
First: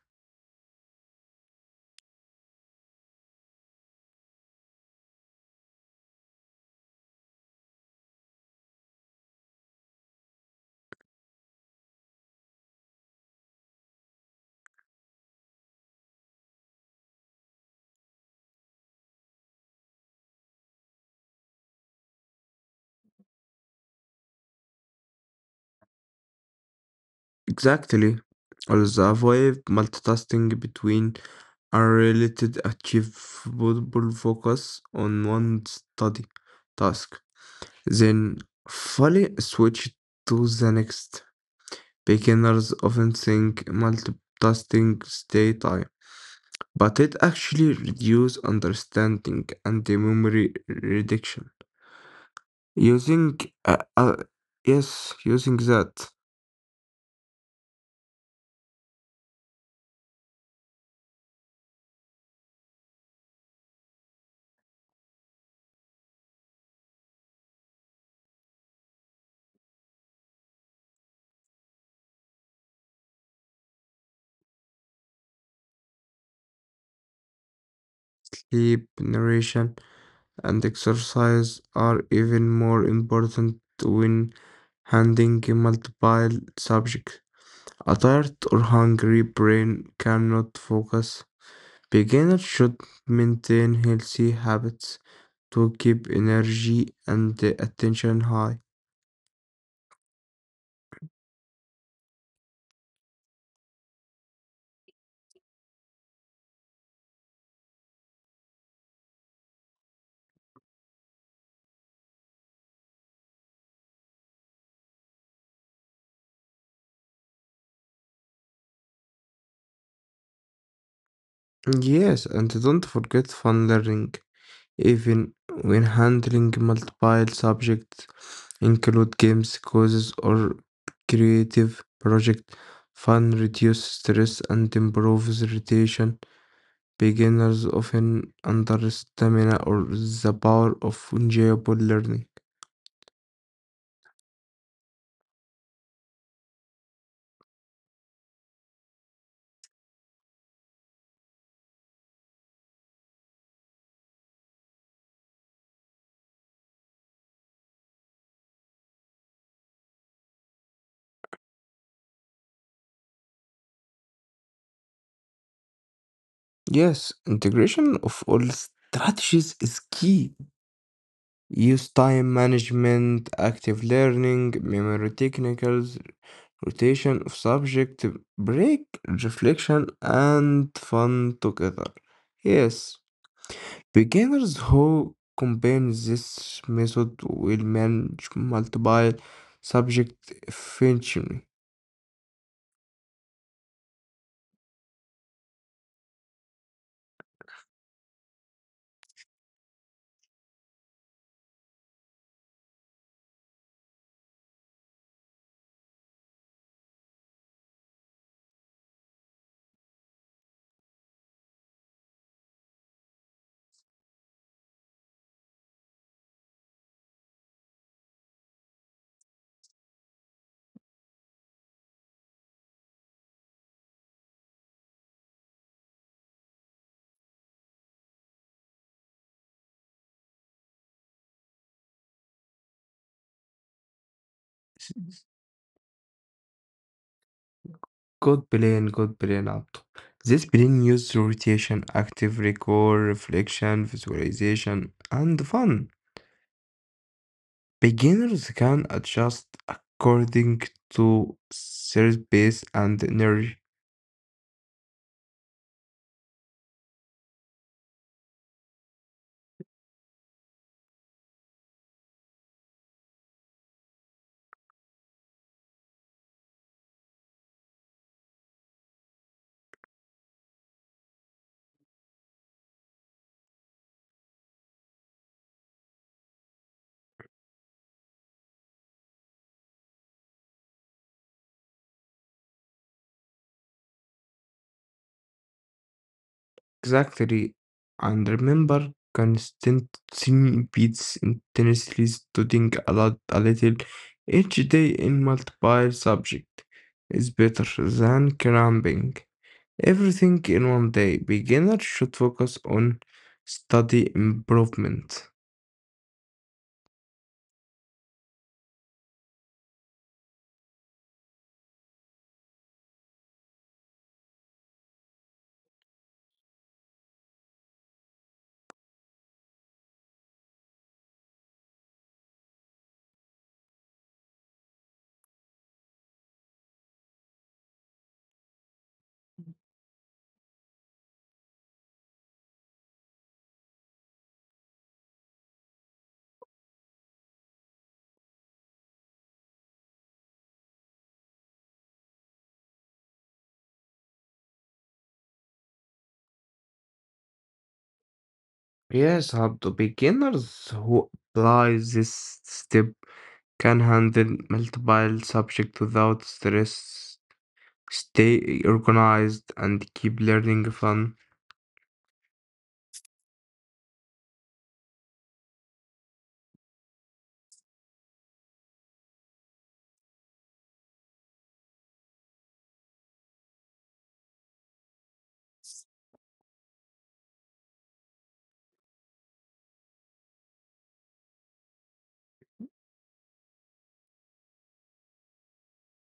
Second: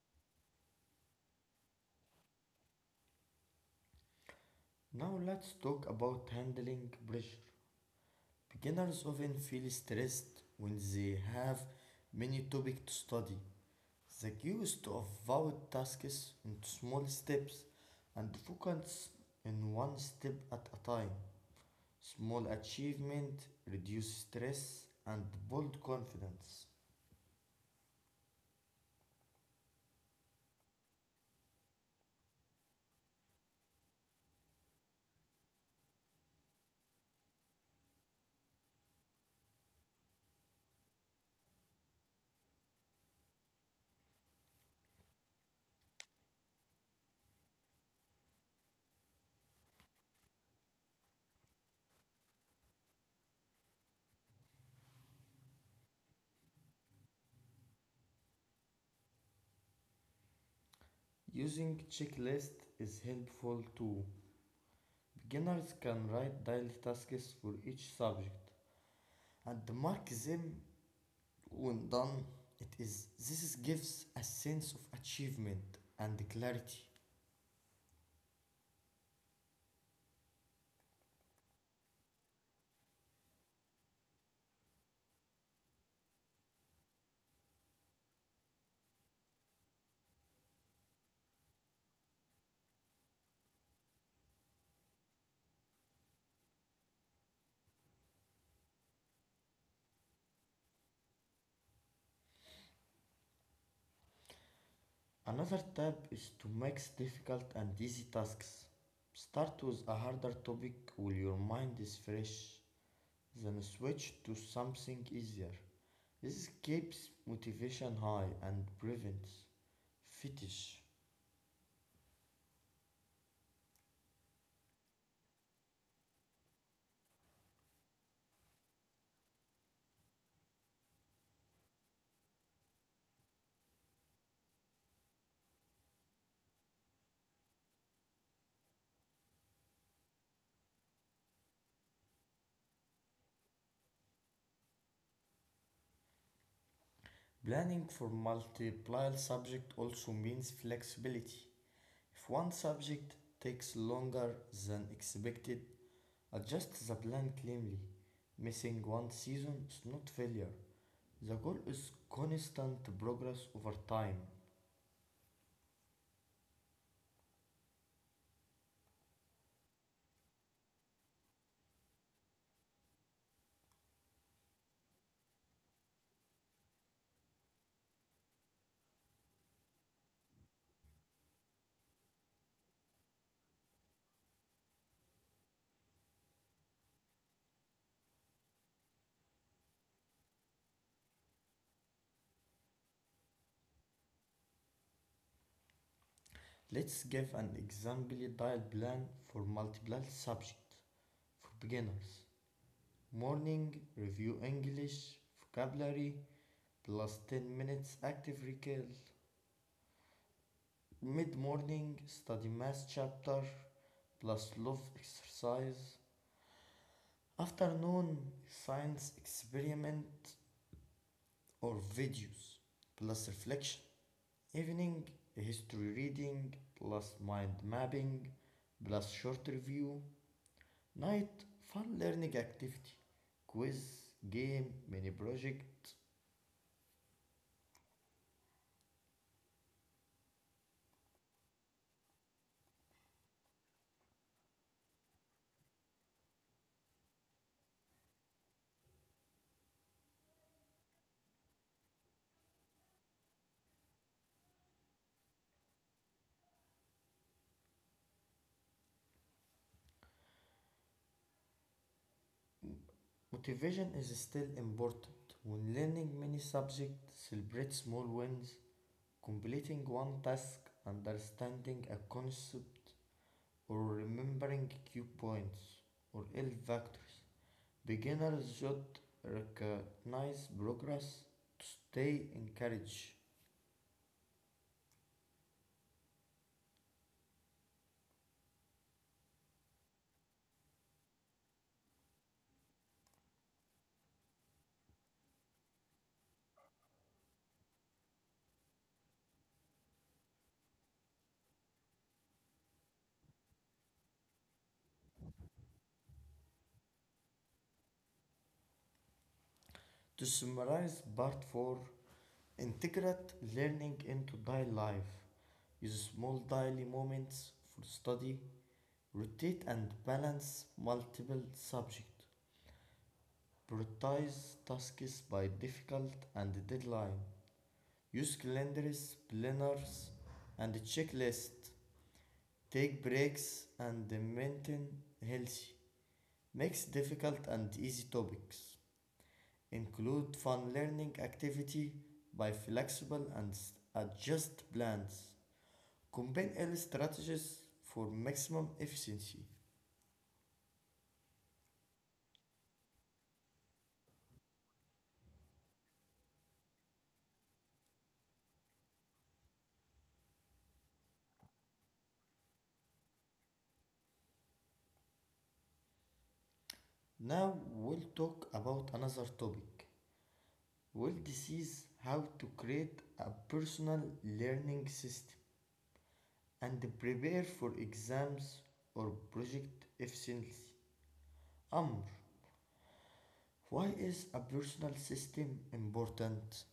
[SPEAKER 1] Now let's talk about handling pressure. Beginners often feel stressed when they have many topics to study. The key is to avoid tasks into small steps and focus on one step at a time. Small achievement reduce stress and build confidence.
[SPEAKER 2] Exactly. Also avoid multitasking between unrelated achievable focus on one study task, then fully switch to the next. Beginners often think multitasking stay time, but it actually reduces understanding and the memory reduction. Using uh, uh, yes, using that
[SPEAKER 1] Using checklist is helpful too. Beginners can write daily tasks for each subject and mark them when done. It is this gives a sense of achievement and clarity.
[SPEAKER 2] sleep narration and exercise are even more important when handling multiple subjects. A tired or hungry brain cannot focus. Beginners should maintain healthy habits to keep energy and attention high.
[SPEAKER 1] Another tip is to mix difficult and easy tasks. Start with a harder topic while your mind is fresh, then switch to something easier. This keeps motivation high and prevents fatigue.
[SPEAKER 2] Yes, and don't forget fun learning, even when handling multiple subjects include games, quizzes, or creative project. Fun reduces stress and improves retention. Beginners often underestimate or the power of enjoyable learning.
[SPEAKER 1] Planning for multiple subjects also means flexibility. If one subject takes longer than expected, adjust the plan calmly. Missing one season is not failure. The goal is constant progress over time.
[SPEAKER 2] Yes, integration of all strategies is key. Use time management, active learning, memory technicals, rotation of subject, break, reflection, and fun together. Yes, beginners who combine this method will manage multiple subject efficiently.
[SPEAKER 1] Let's give an example dial plan for multiple subjects. For beginners, morning review English vocabulary plus 10 minutes active recall, mid morning study math chapter plus love exercise, afternoon science experiment or videos plus reflection, evening history reading plus mind mapping plus short review, night fun learning activity, quiz, game, mini project.
[SPEAKER 2] Good plan, Abdu. This plan uses rotation, active recall, reflection, visualization, and fun. Beginners can adjust according to service and energy.
[SPEAKER 1] Motivation is still important when learning many subjects. Celebrate small wins. Completing one task, understanding a concept, or remembering key points or L factors. Beginners should recognize progress to stay encouraged.
[SPEAKER 2] Exactly. And remember, consistency beats intensely studying a lot, a little each day in multiple subject is better than cramming everything in one day. Beginners should focus on study improvement.
[SPEAKER 1] To summarize part 4, integrate learning into daily life. Use small daily moments for study. Rotate and balance multiple subjects. Prioritize tasks by difficult and deadline. Use calendars, planners, and checklists. Take breaks and maintain healthy. Mix difficult and easy topics. Include fun learning activity by flexible and adjust plans. Combine early strategies for maximum efficiency.
[SPEAKER 2] Yes, Abdu, beginners who apply this step can handle multiple subjects without stress, stay organized, and keep learning fun.
[SPEAKER 1] Now we'll talk about another topic. Well, this is how to create a personal learning system and prepare for exams or project efficiently. Amr, why is a personal system important?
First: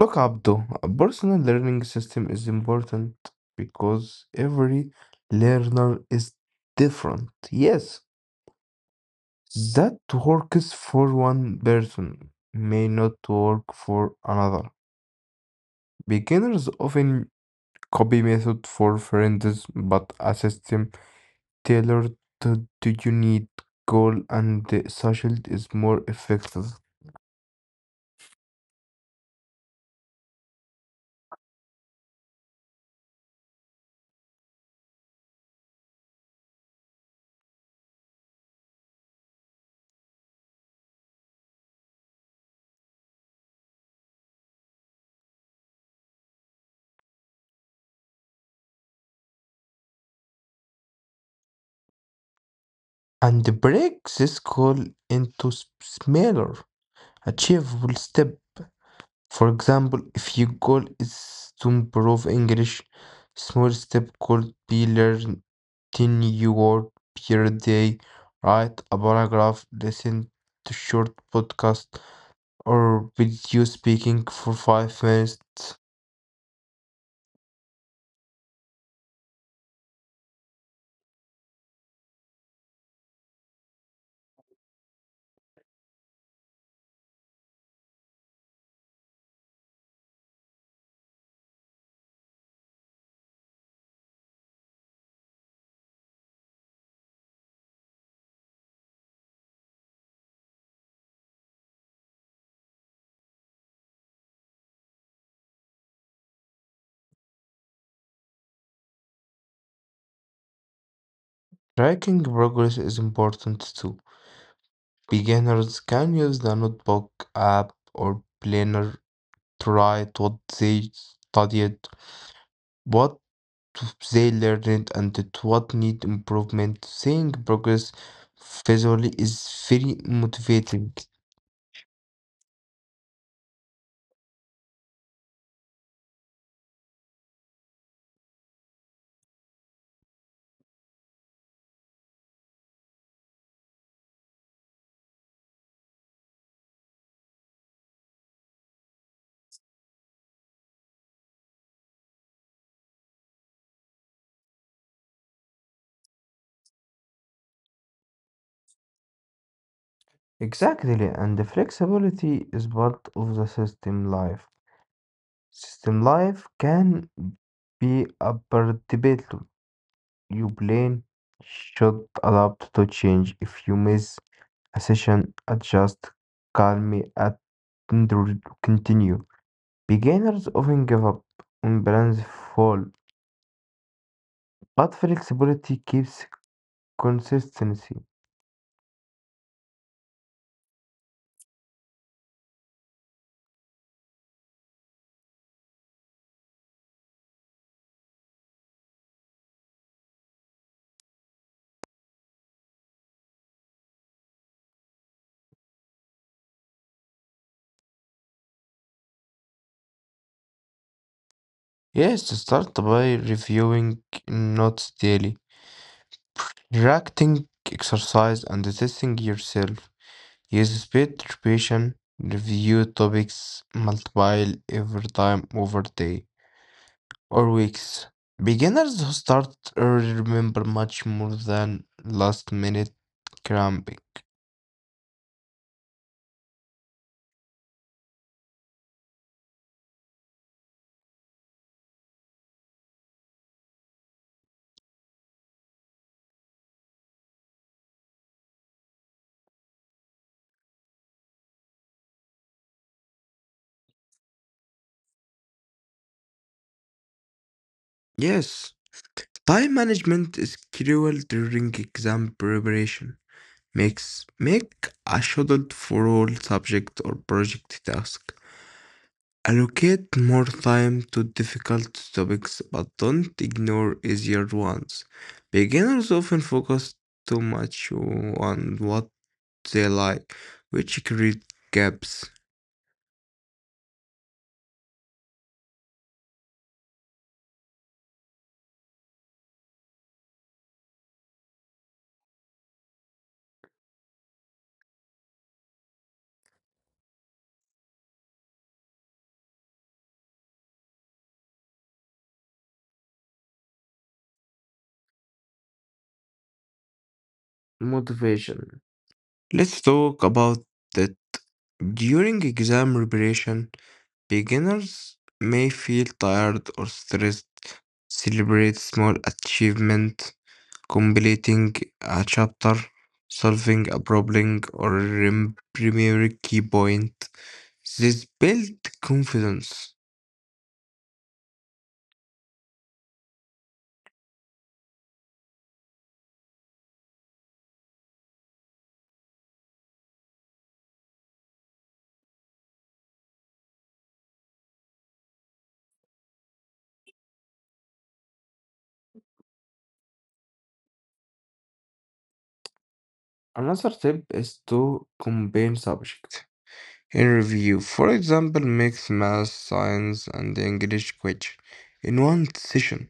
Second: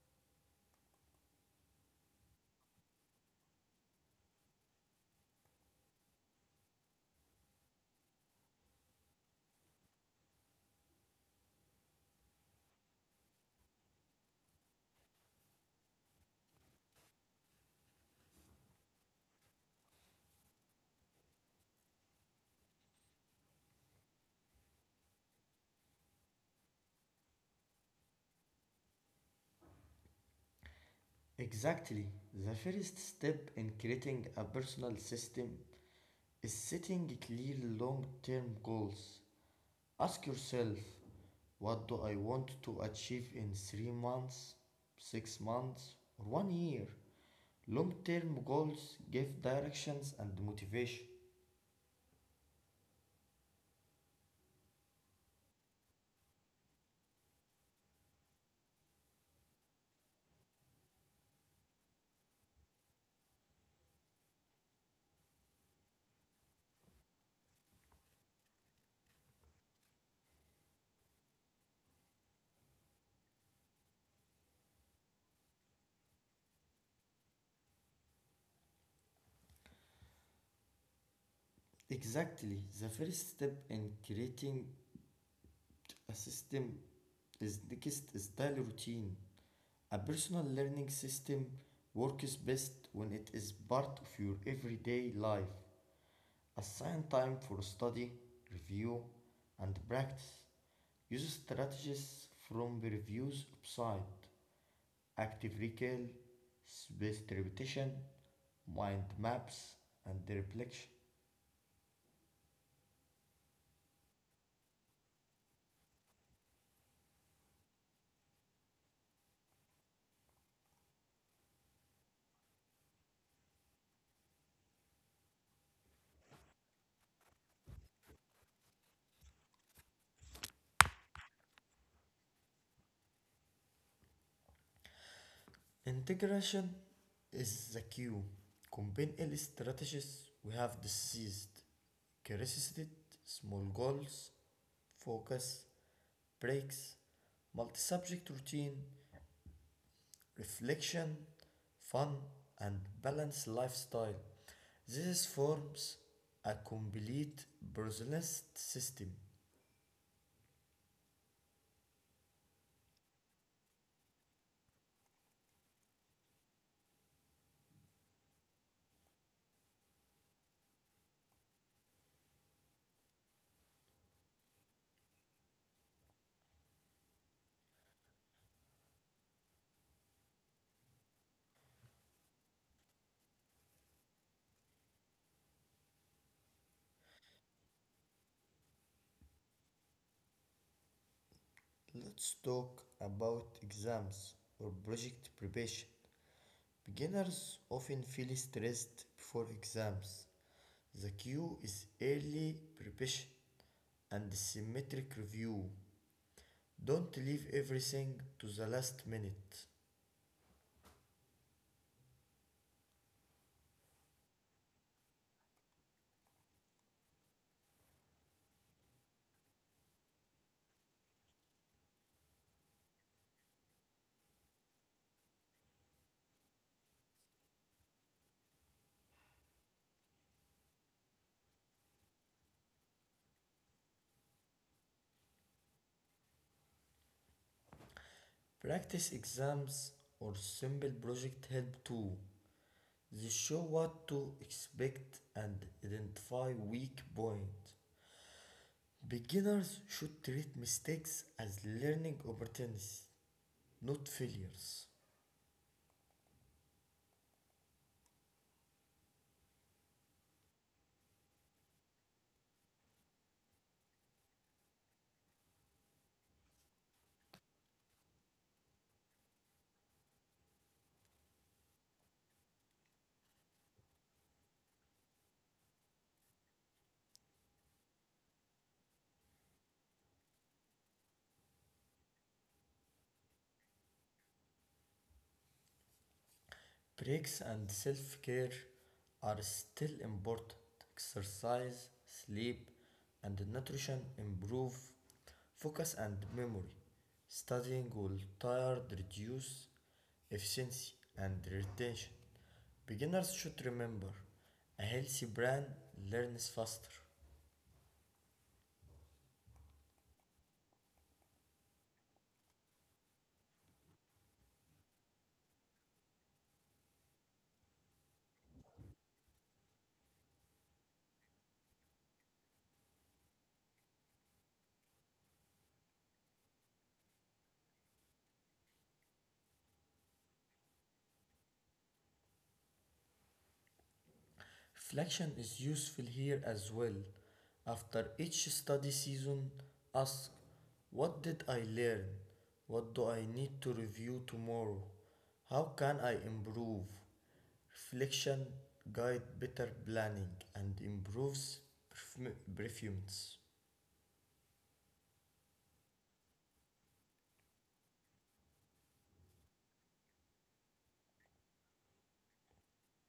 [SPEAKER 2] Look, Abdo, a personal learning system is important because every learner is different. Yes, that works for one person may not work for another. Beginners often copy method for friends, but a system tailor the "Do You Need" goal and the "Sachelt" is more effective,
[SPEAKER 1] Exactly. The first step in creating a personal system is setting clear long term goals. Ask yourself, what do I want to achieve in 3 months, 6 months, or 1 year? Long term goals give directions and motivation.
[SPEAKER 2] and break this goal into smaller, achievable step. For example, if your goal is to improve English, small step could be learn 10 new words per day, write a paragraph, listen to short podcast or video speaking for 5 minutes.
[SPEAKER 1] Exactly. The first step in creating a system is, next is daily routine. A personal learning system works best when it is part of your everyday life. Assign time for study, review, and practice. Use strategies from the reviews website, active recall, spaced repetition, mind maps, and reflection.
[SPEAKER 2] Tracking progress is important too. Beginners can use the notebook app or planner to write what they studied, what they learned, and what need improvement. Seeing progress visually is very motivating.
[SPEAKER 1] Integration is the cue. Combine early strategies we have discussed. Curiosity, small goals, focus, breaks, multi-subject routine, reflection, fun, and balanced lifestyle. This forms a complete personalist system.
[SPEAKER 2] Exactly, and the flexibility is part of the system life. System life can be a predictable. You plan should adapt to change if you miss a session, adjust, calm, me at and continue. Beginners often give up when plans fall, but flexibility keeps consistency.
[SPEAKER 1] Let's talk about exams or project preparation. Beginners often feel stressed before exams. The cue is early preparation and symmetric review. Don't leave everything to the last minute.
[SPEAKER 2] Yes, start by reviewing notes daily, reacting exercise, and testing yourself. Use speed repetition, review topics multiple every time over day or weeks. Beginners who start early remember much more than last minute cramping.
[SPEAKER 1] Practice exams or simple project help too. They show what to expect and identify weak points. Beginners should treat mistakes as learning opportunities, not failures.
[SPEAKER 2] Yes, time management is crucial during exam preparation. Make a schedule for all subject or project task. Allocate more time to difficult topics, but don't ignore easier ones. Beginners often focus too much on what they like, which create gaps.
[SPEAKER 1] Breaks and self care are still important. Exercise, sleep, and nutrition improve focus and memory. Studying will tire, reduce efficiency, and retention. Beginners should remember a healthy brain learns faster.
[SPEAKER 2] Motivation. Let's talk about that. During exam preparation, beginners may feel tired or stressed. Celebrate small achievement, completing a chapter, solving a problem, or remembering key point. This build confidence.
[SPEAKER 1] Reflection is useful here as well. After each study season, ask, what did I learn? What do I need to review tomorrow? How can I improve? Reflection guides better planning and improves performance.
[SPEAKER 2] Another tip is to combine subjects. In review, for example, mix math, science, and English quiz in one session.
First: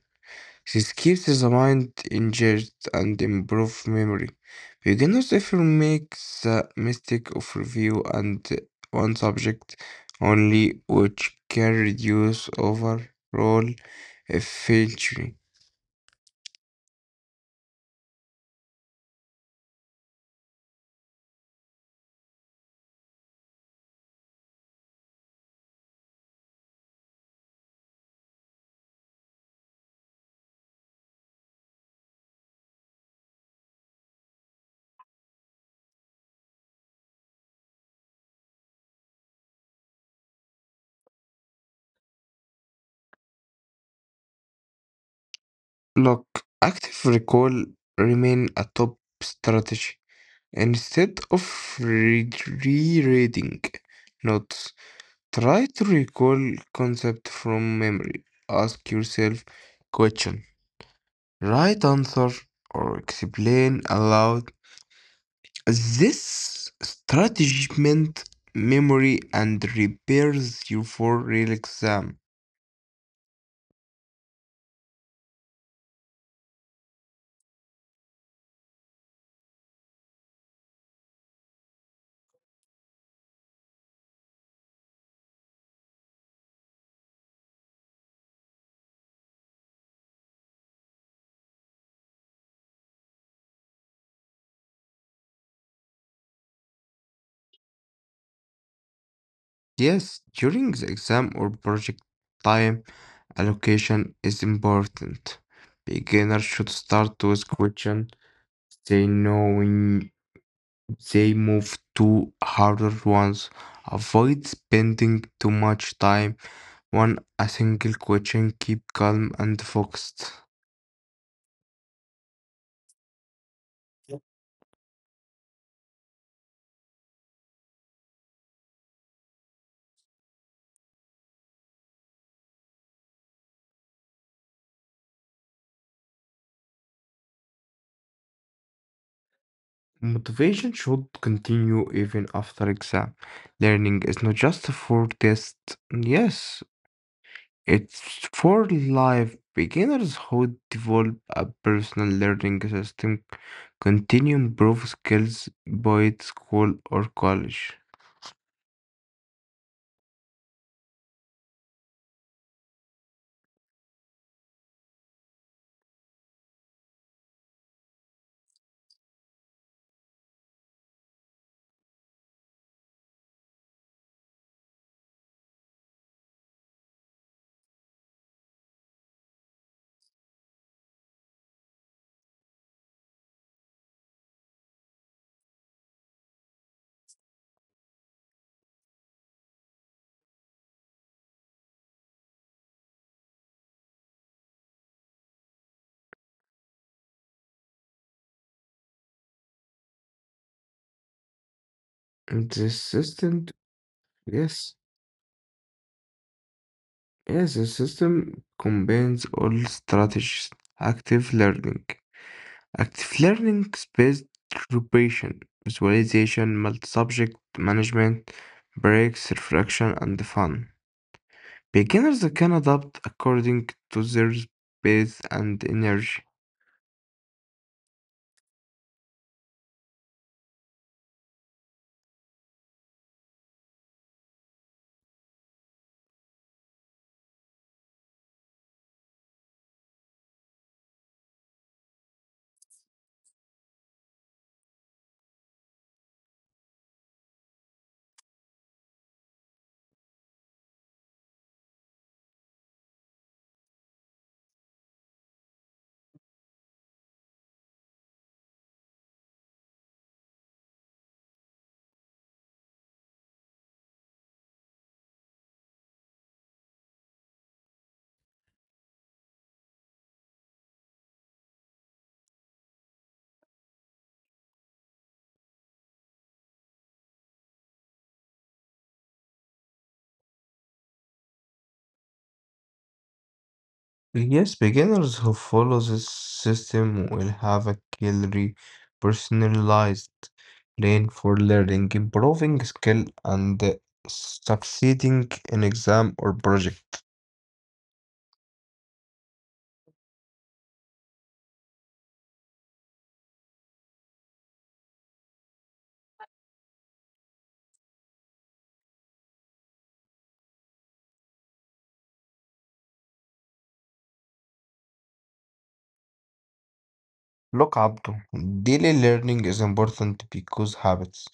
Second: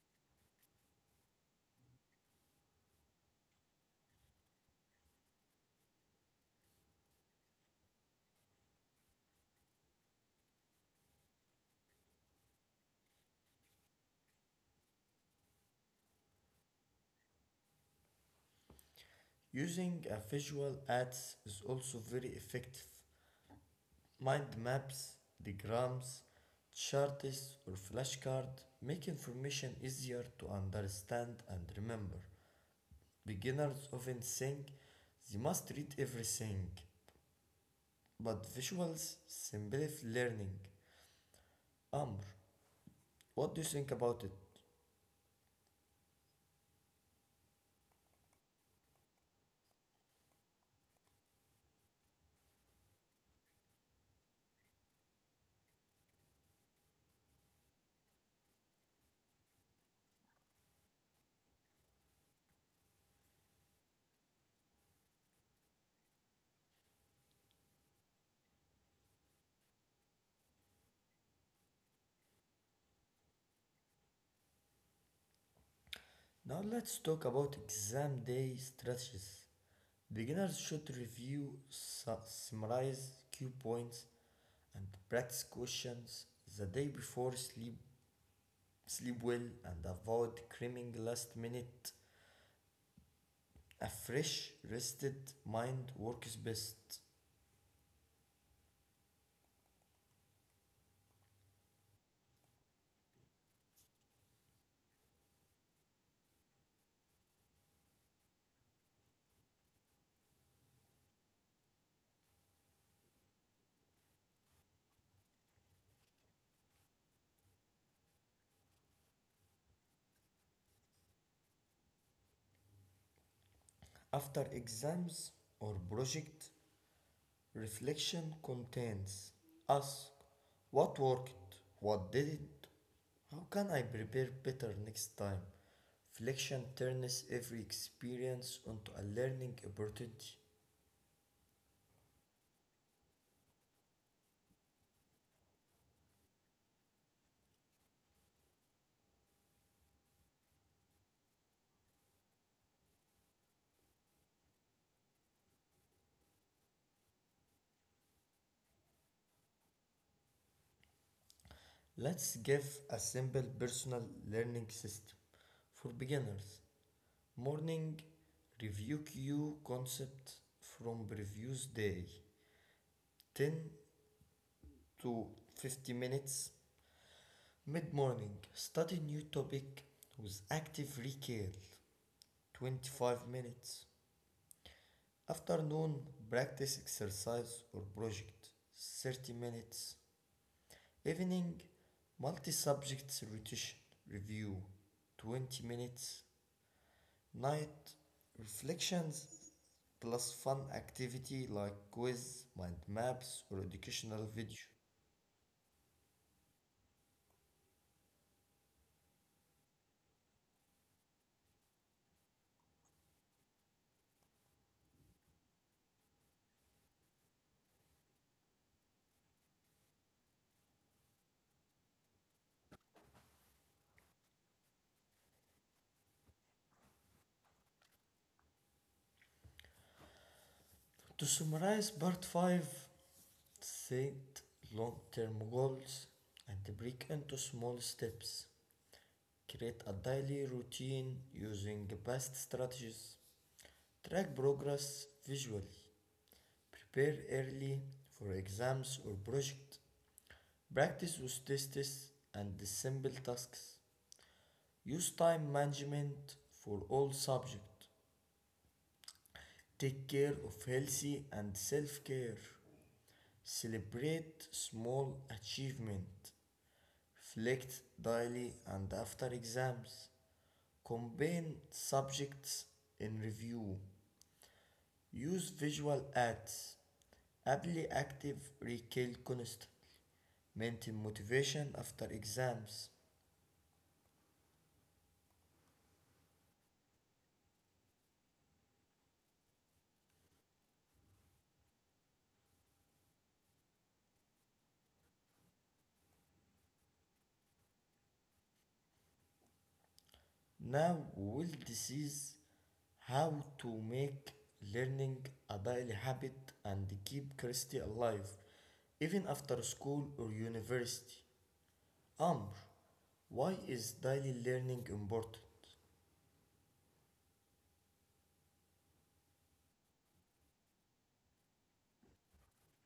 [SPEAKER 2] This keeps the mind engaged and improves memory. Beginners often make the mistake of review and one subject only, which can reduce overall efficiency.
[SPEAKER 1] Using a visual ads is also very effective. Mind maps, diagrams, charts, or flashcards make information easier to understand and remember. Beginners often think they must read everything, but visuals simplify learning. Amr, what do you think about it?
[SPEAKER 2] Look, active recall remain a top strategy. Instead of re- rereading notes, try to recall concept from memory. Ask yourself question, right answer, or explain aloud. This strategy meant memory and repairs you for real exam.
[SPEAKER 1] Now let's talk about exam day strategies. Beginners should review, su- summarize key points, and practice questions the day before sleep. Sleep well and avoid cramming last minute. A fresh, rested mind works best.
[SPEAKER 2] Yes, during the exam or project, time allocation is important. Beginners should start with questions they know when they move to harder ones. Avoid spending too much time on a single question. Keep calm and focused.
[SPEAKER 1] After exams or project, reflection contains, ask what worked, what didn't, how can I prepare better next time? Reflection turns every experience into a learning opportunity.
[SPEAKER 2] Motivation should continue even after exam. Learning is not just for test. Yes, it's for live beginners who develop a personal learning system, continue improve skills by at school or college.
[SPEAKER 1] Let's give a simple personal learning system for beginners. Morning review queue concept from previous day, 10 to 50 minutes. Mid morning study new topic with active recall, 25 minutes. Afternoon practice exercise or project, 30 minutes. Evening multi subjects rotation review, 20 minutes. Night reflections plus fun activity like quiz, mind maps, or
[SPEAKER 2] And
[SPEAKER 1] educational
[SPEAKER 2] this
[SPEAKER 1] video.
[SPEAKER 2] system, yes, yes, the system combines all strategies. Active learning. Active learning based preparation, visualization, multi-subject management, breaks, reflection, and fun. Beginners can adapt according to their pace and energy.
[SPEAKER 1] To summarize part 5, set long term goals and break into small steps. Create a daily routine using best strategies. Track progress visually. Prepare early for exams or projects. Practice with tests and simple tasks. Use time management for all subjects. Take care of healthy and self-care. Celebrate small achievement. Reflect daily and after exams. Combine subjects in review. Use visual aids. Apply active recall constantly. Maintain motivation after exams.
[SPEAKER 2] Yes, beginners who follow this system will have a clearly personalized plan for learning, improving skill, and succeeding in exam or project.
[SPEAKER 1] Now we'll discuss how to make learning a daily habit and keep curiosity alive even after school or university. Amr, why is daily learning important?
[SPEAKER 2] Look, Abdu, daily learning is important because habits.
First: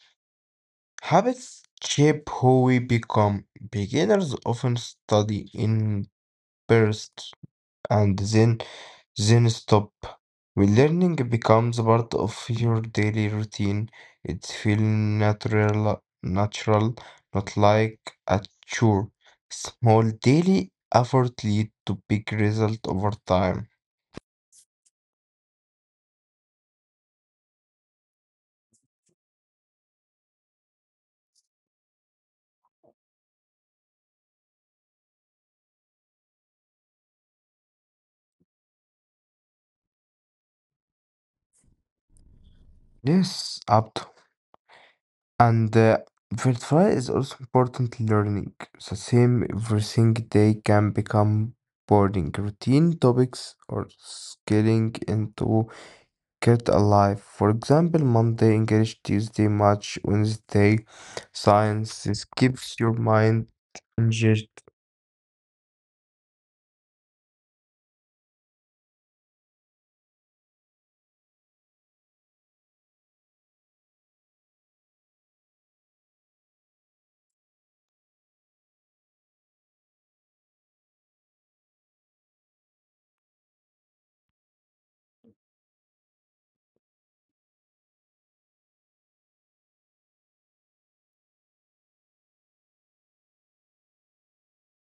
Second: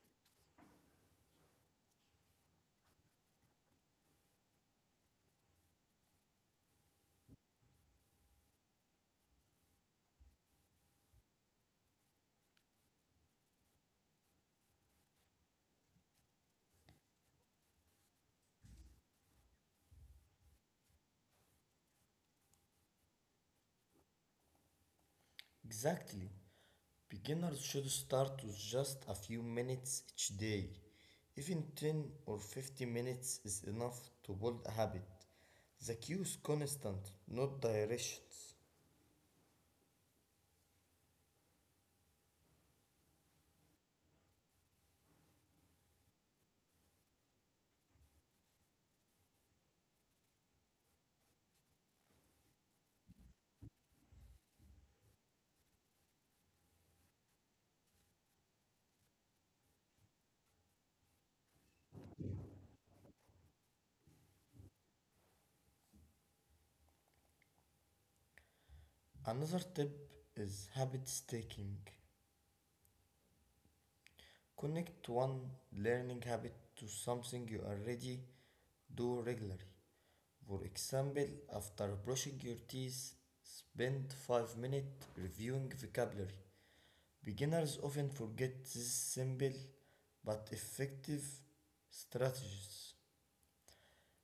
[SPEAKER 2] Habits shape who we become. Beginners often study in bursts and then stop. When learning becomes part of your daily routine, it feels natural, not like a chore. Small daily effort lead to big result over time.
[SPEAKER 1] Exactly. Beginners should start with just a few minutes each day. Even 10 or 50 minutes is enough to build a habit. The key is constant, not directions.
[SPEAKER 2] Yes, Abdo. And verify is also important learning. The same everything day can become boring. Routine topics or scaling into kept alive. For example, Monday English, Tuesday Match, Wednesday Science. This keeps your mind engaged.
[SPEAKER 1] Another tip is habit staking. Connect one learning habit to something you already do regularly. For example, after brushing your teeth, spend 5 minutes reviewing vocabulary. Beginners often forget these simple but effective strategies.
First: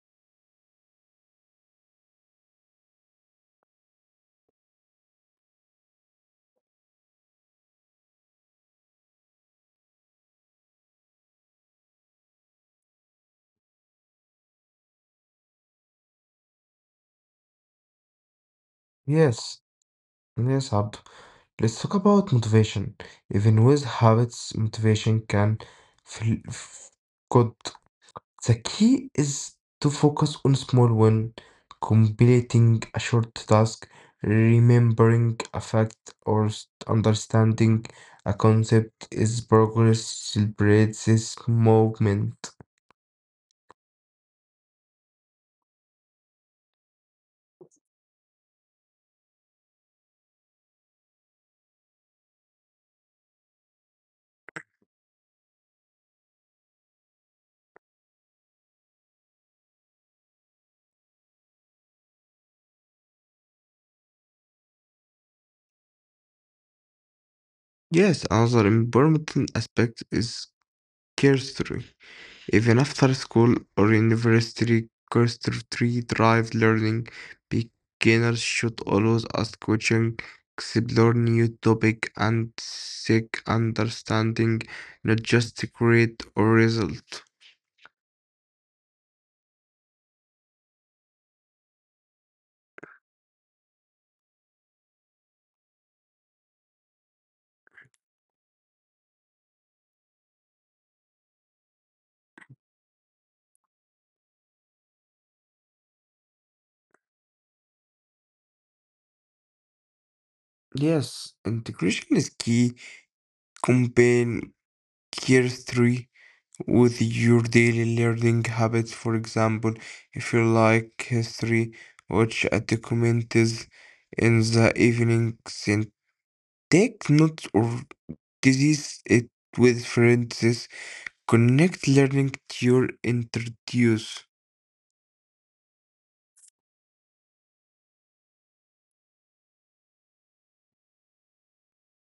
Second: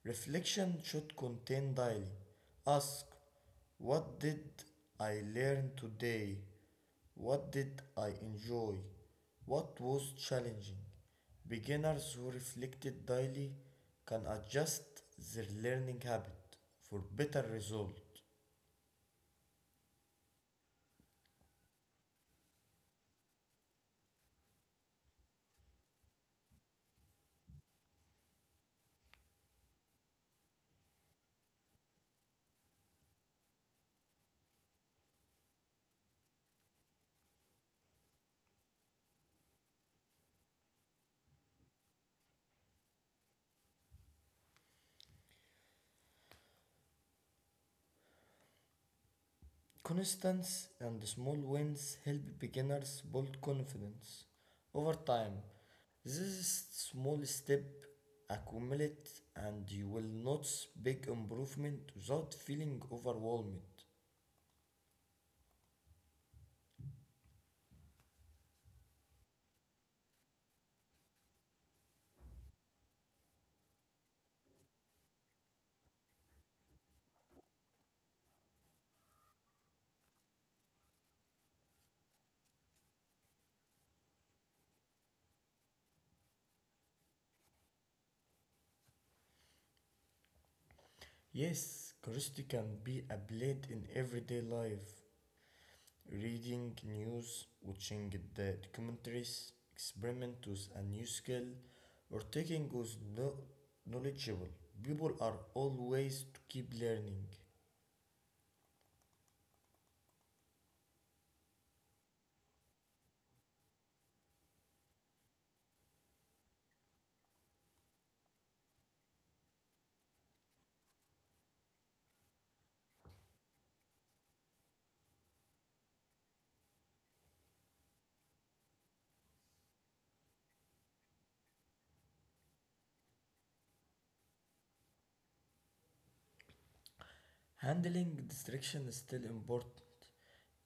[SPEAKER 1] Reflection should contain daily. Ask, what did I learn today? What did I enjoy? What was challenging? Beginners who reflected daily can adjust their learning habit for better result.
[SPEAKER 2] Yes, yes, Abd. Let's talk about motivation. Even with habits, motivation can feel good. The key is to focus on small win, completing a short task, remembering a fact or understanding a concept is progress celebrates this moment.
[SPEAKER 1] Constance and small wins help beginners build confidence over time. This small step accumulate and you will notice big improvement without feeling overwhelmed.
[SPEAKER 2] Yes, another important aspect is cursory. Even after school or university, curiosity drives learning. Beginners should always ask questions, explore new topics, and seek understanding, not just grade or result.
[SPEAKER 1] Yes, curiosity can be applied in everyday life. Reading news, watching the documentaries, experiment with a new skill, or taking with no knowledgeable. People are always to keep learning.
[SPEAKER 2] Yes, integration is key. Combine curiosity with your daily learning habits. For example, if you like history, watch a documentary in the evening, take notes of disease it with references. Connect learning to your introduce.
[SPEAKER 1] Handling distraction is still important.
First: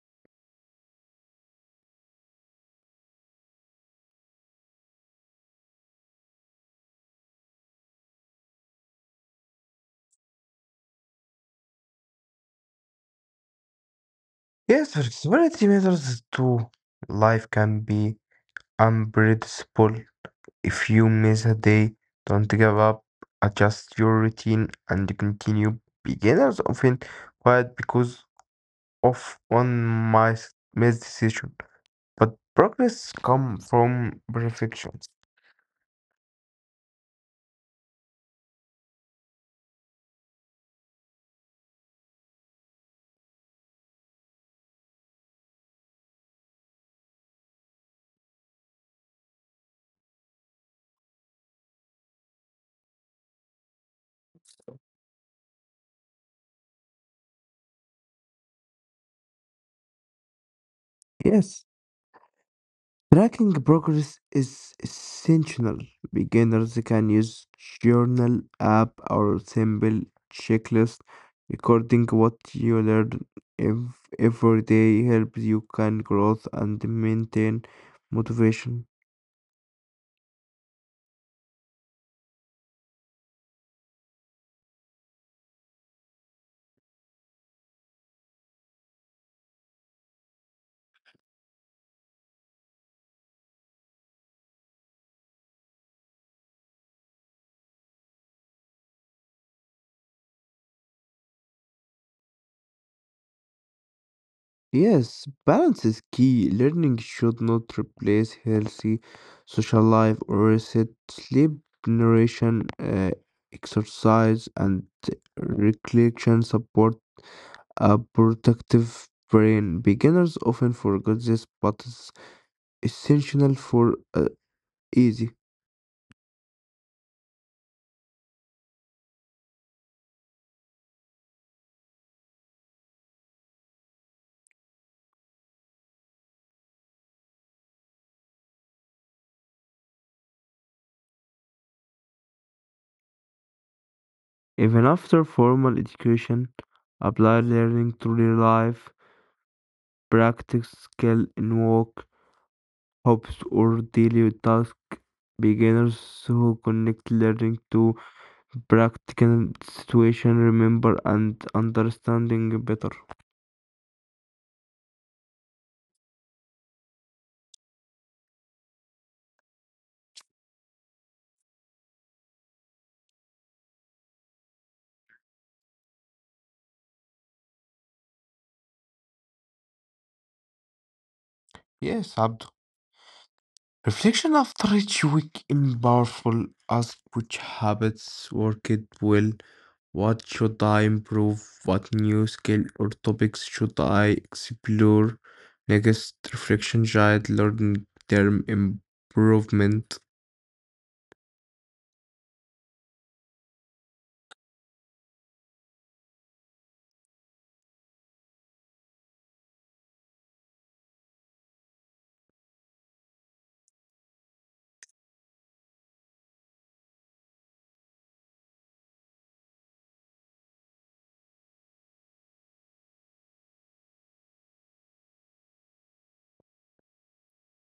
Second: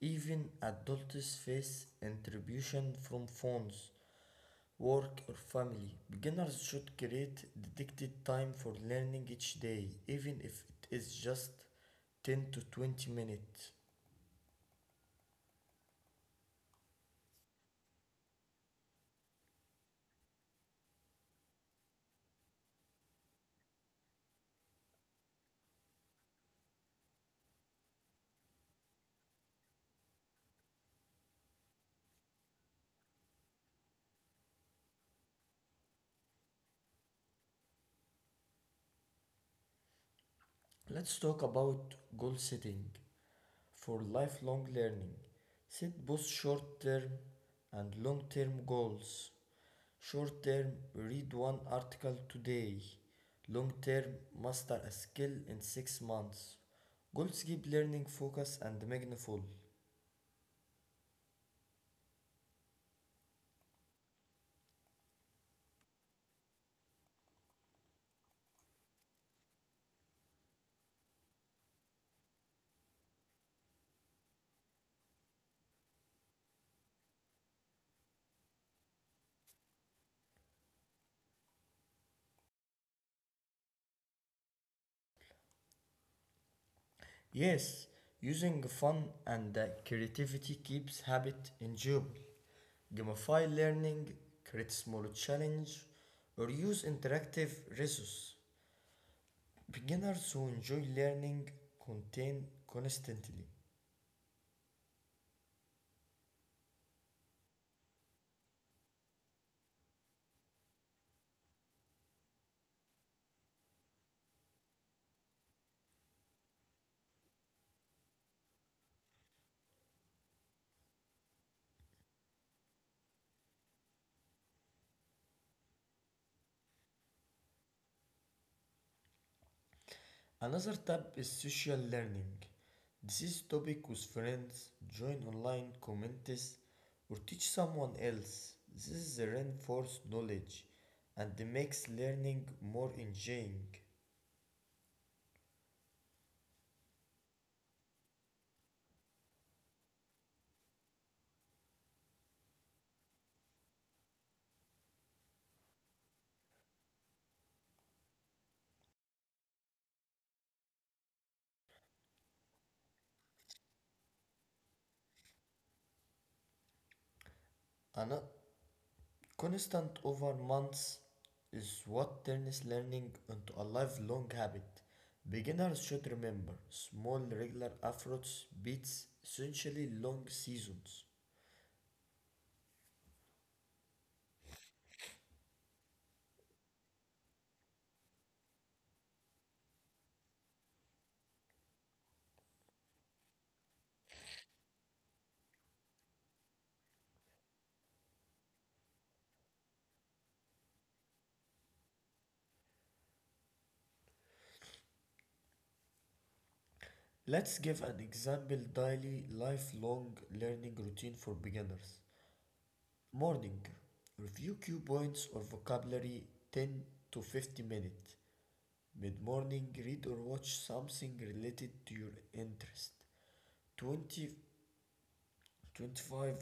[SPEAKER 1] Even adults face interruption from phones, work, or family. Beginners should create dedicated time for learning each day, even if it is just 10 to 20 minutes.
[SPEAKER 2] Yes, flexibility matters too. Life can be unpredictable. If you miss a day, don't give up. Adjust your routine and continue. Beginners often quiet because of one missed decision, but progress comes from perfection.
[SPEAKER 1] Let's talk about goal setting for lifelong learning. Set both short term and long term goals. Short term, read one article today. Long term, master a skill in 6 months. Goals keep learning focused and meaningful.
[SPEAKER 2] Yes. Tracking progress is essential. Beginners can use journal app or simple checklist. Recording what you learn every day helps you can growth and maintain motivation.
[SPEAKER 1] Yes, using fun and creativity keeps habit enjoyable. Gamify learning, create small challenge, or use interactive resources. Beginners who enjoy learning contain constantly.
[SPEAKER 2] Yes, balance is key. Learning should not replace healthy social life or reset sleep, nutrition, exercise, and recollection support a protective brain. Beginners often forget this, but it's essential for easy.
[SPEAKER 1] Another tab is social learning. This is topic with friends, join online communities, or teach someone else. This is the reinforced knowledge and makes learning more
[SPEAKER 2] Even
[SPEAKER 1] enjoying.
[SPEAKER 2] after formal education, applied learning to real life, practice skill in work, hobbies, or daily tasks. Beginners who connect learning to practical situation remember and understanding better.
[SPEAKER 1] Another constant over months is what turns learning into a lifelong habit. Beginners should remember small regular efforts beats essentially long
[SPEAKER 2] Yes,
[SPEAKER 1] seasons.
[SPEAKER 2] Abd. Reflection after each week in powerful ask which habits worked well, what should I improve, what new skill or topics should I explore. Next, reflection guide learning term improvement.
[SPEAKER 1] Let's give an example daily lifelong learning routine for beginners. Morning review cue points or vocabulary, 10 to 50 minutes. Mid morning read or watch something related to your interest, 20 25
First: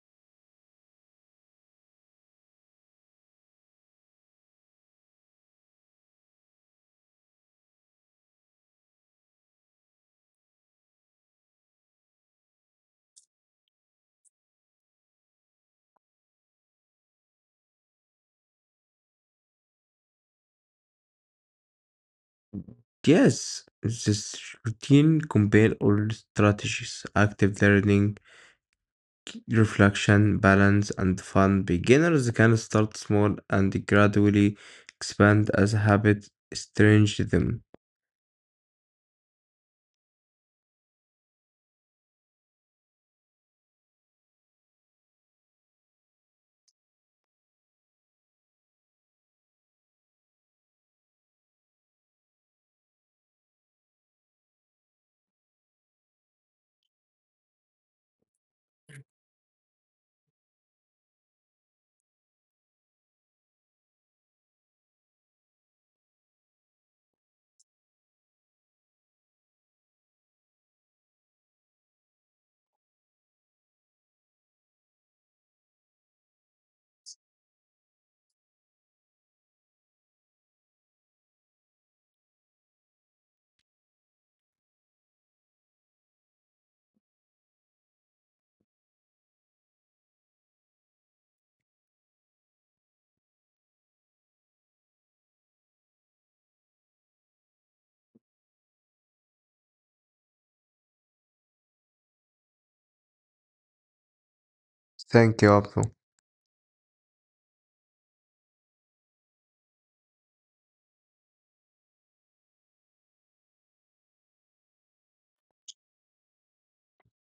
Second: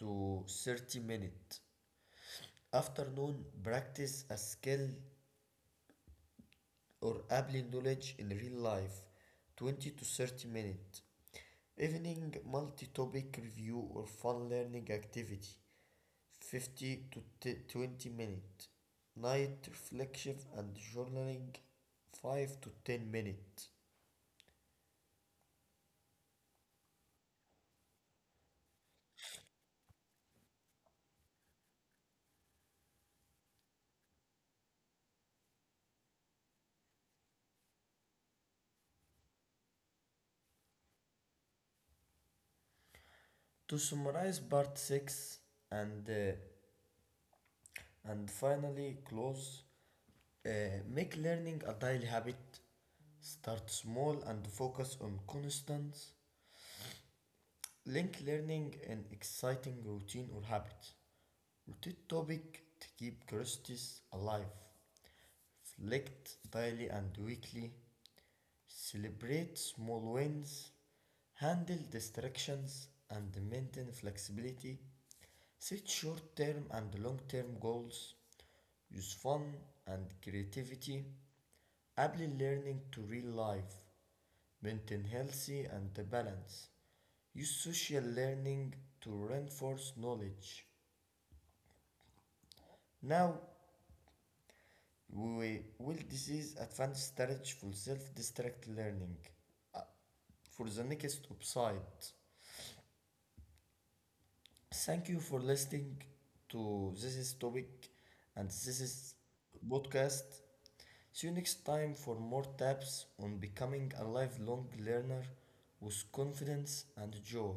[SPEAKER 1] to 30 minutes. Afternoon, practice a skill or apply knowledge in real life, 20 to 30 minutes. Evening, multi topic review or fun learning activity, 50 to 20 minutes. Night, reflection and journaling, 5 to 10
[SPEAKER 2] Yes,
[SPEAKER 1] minutes.
[SPEAKER 2] this routine combine all strategies, active learning, reflection, balance, and fun. Beginners can start small and gradually expand as habits estrange them.
[SPEAKER 1] To summarize part 6 and, uh, and finally close. Make learning a daily habit. Start small and focus on constants. Link learning in exciting routine or habit. Rotate topic to keep curiosities alive. Reflect daily and weekly. Celebrate small wins. Handle distractions and maintain flexibility. Set short term and long term goals. Use fun and creativity. Apply learning to real life, maintain healthy and the balance. Use social learning to reinforce knowledge. Now we will this is advanced strategy for self-distract learning. For the next upside. Thank you
[SPEAKER 2] Thank you,
[SPEAKER 1] for
[SPEAKER 2] Abdul.
[SPEAKER 1] listening to this topic and this is podcast. See you next time for more tips on becoming a lifelong learner with confidence and joy.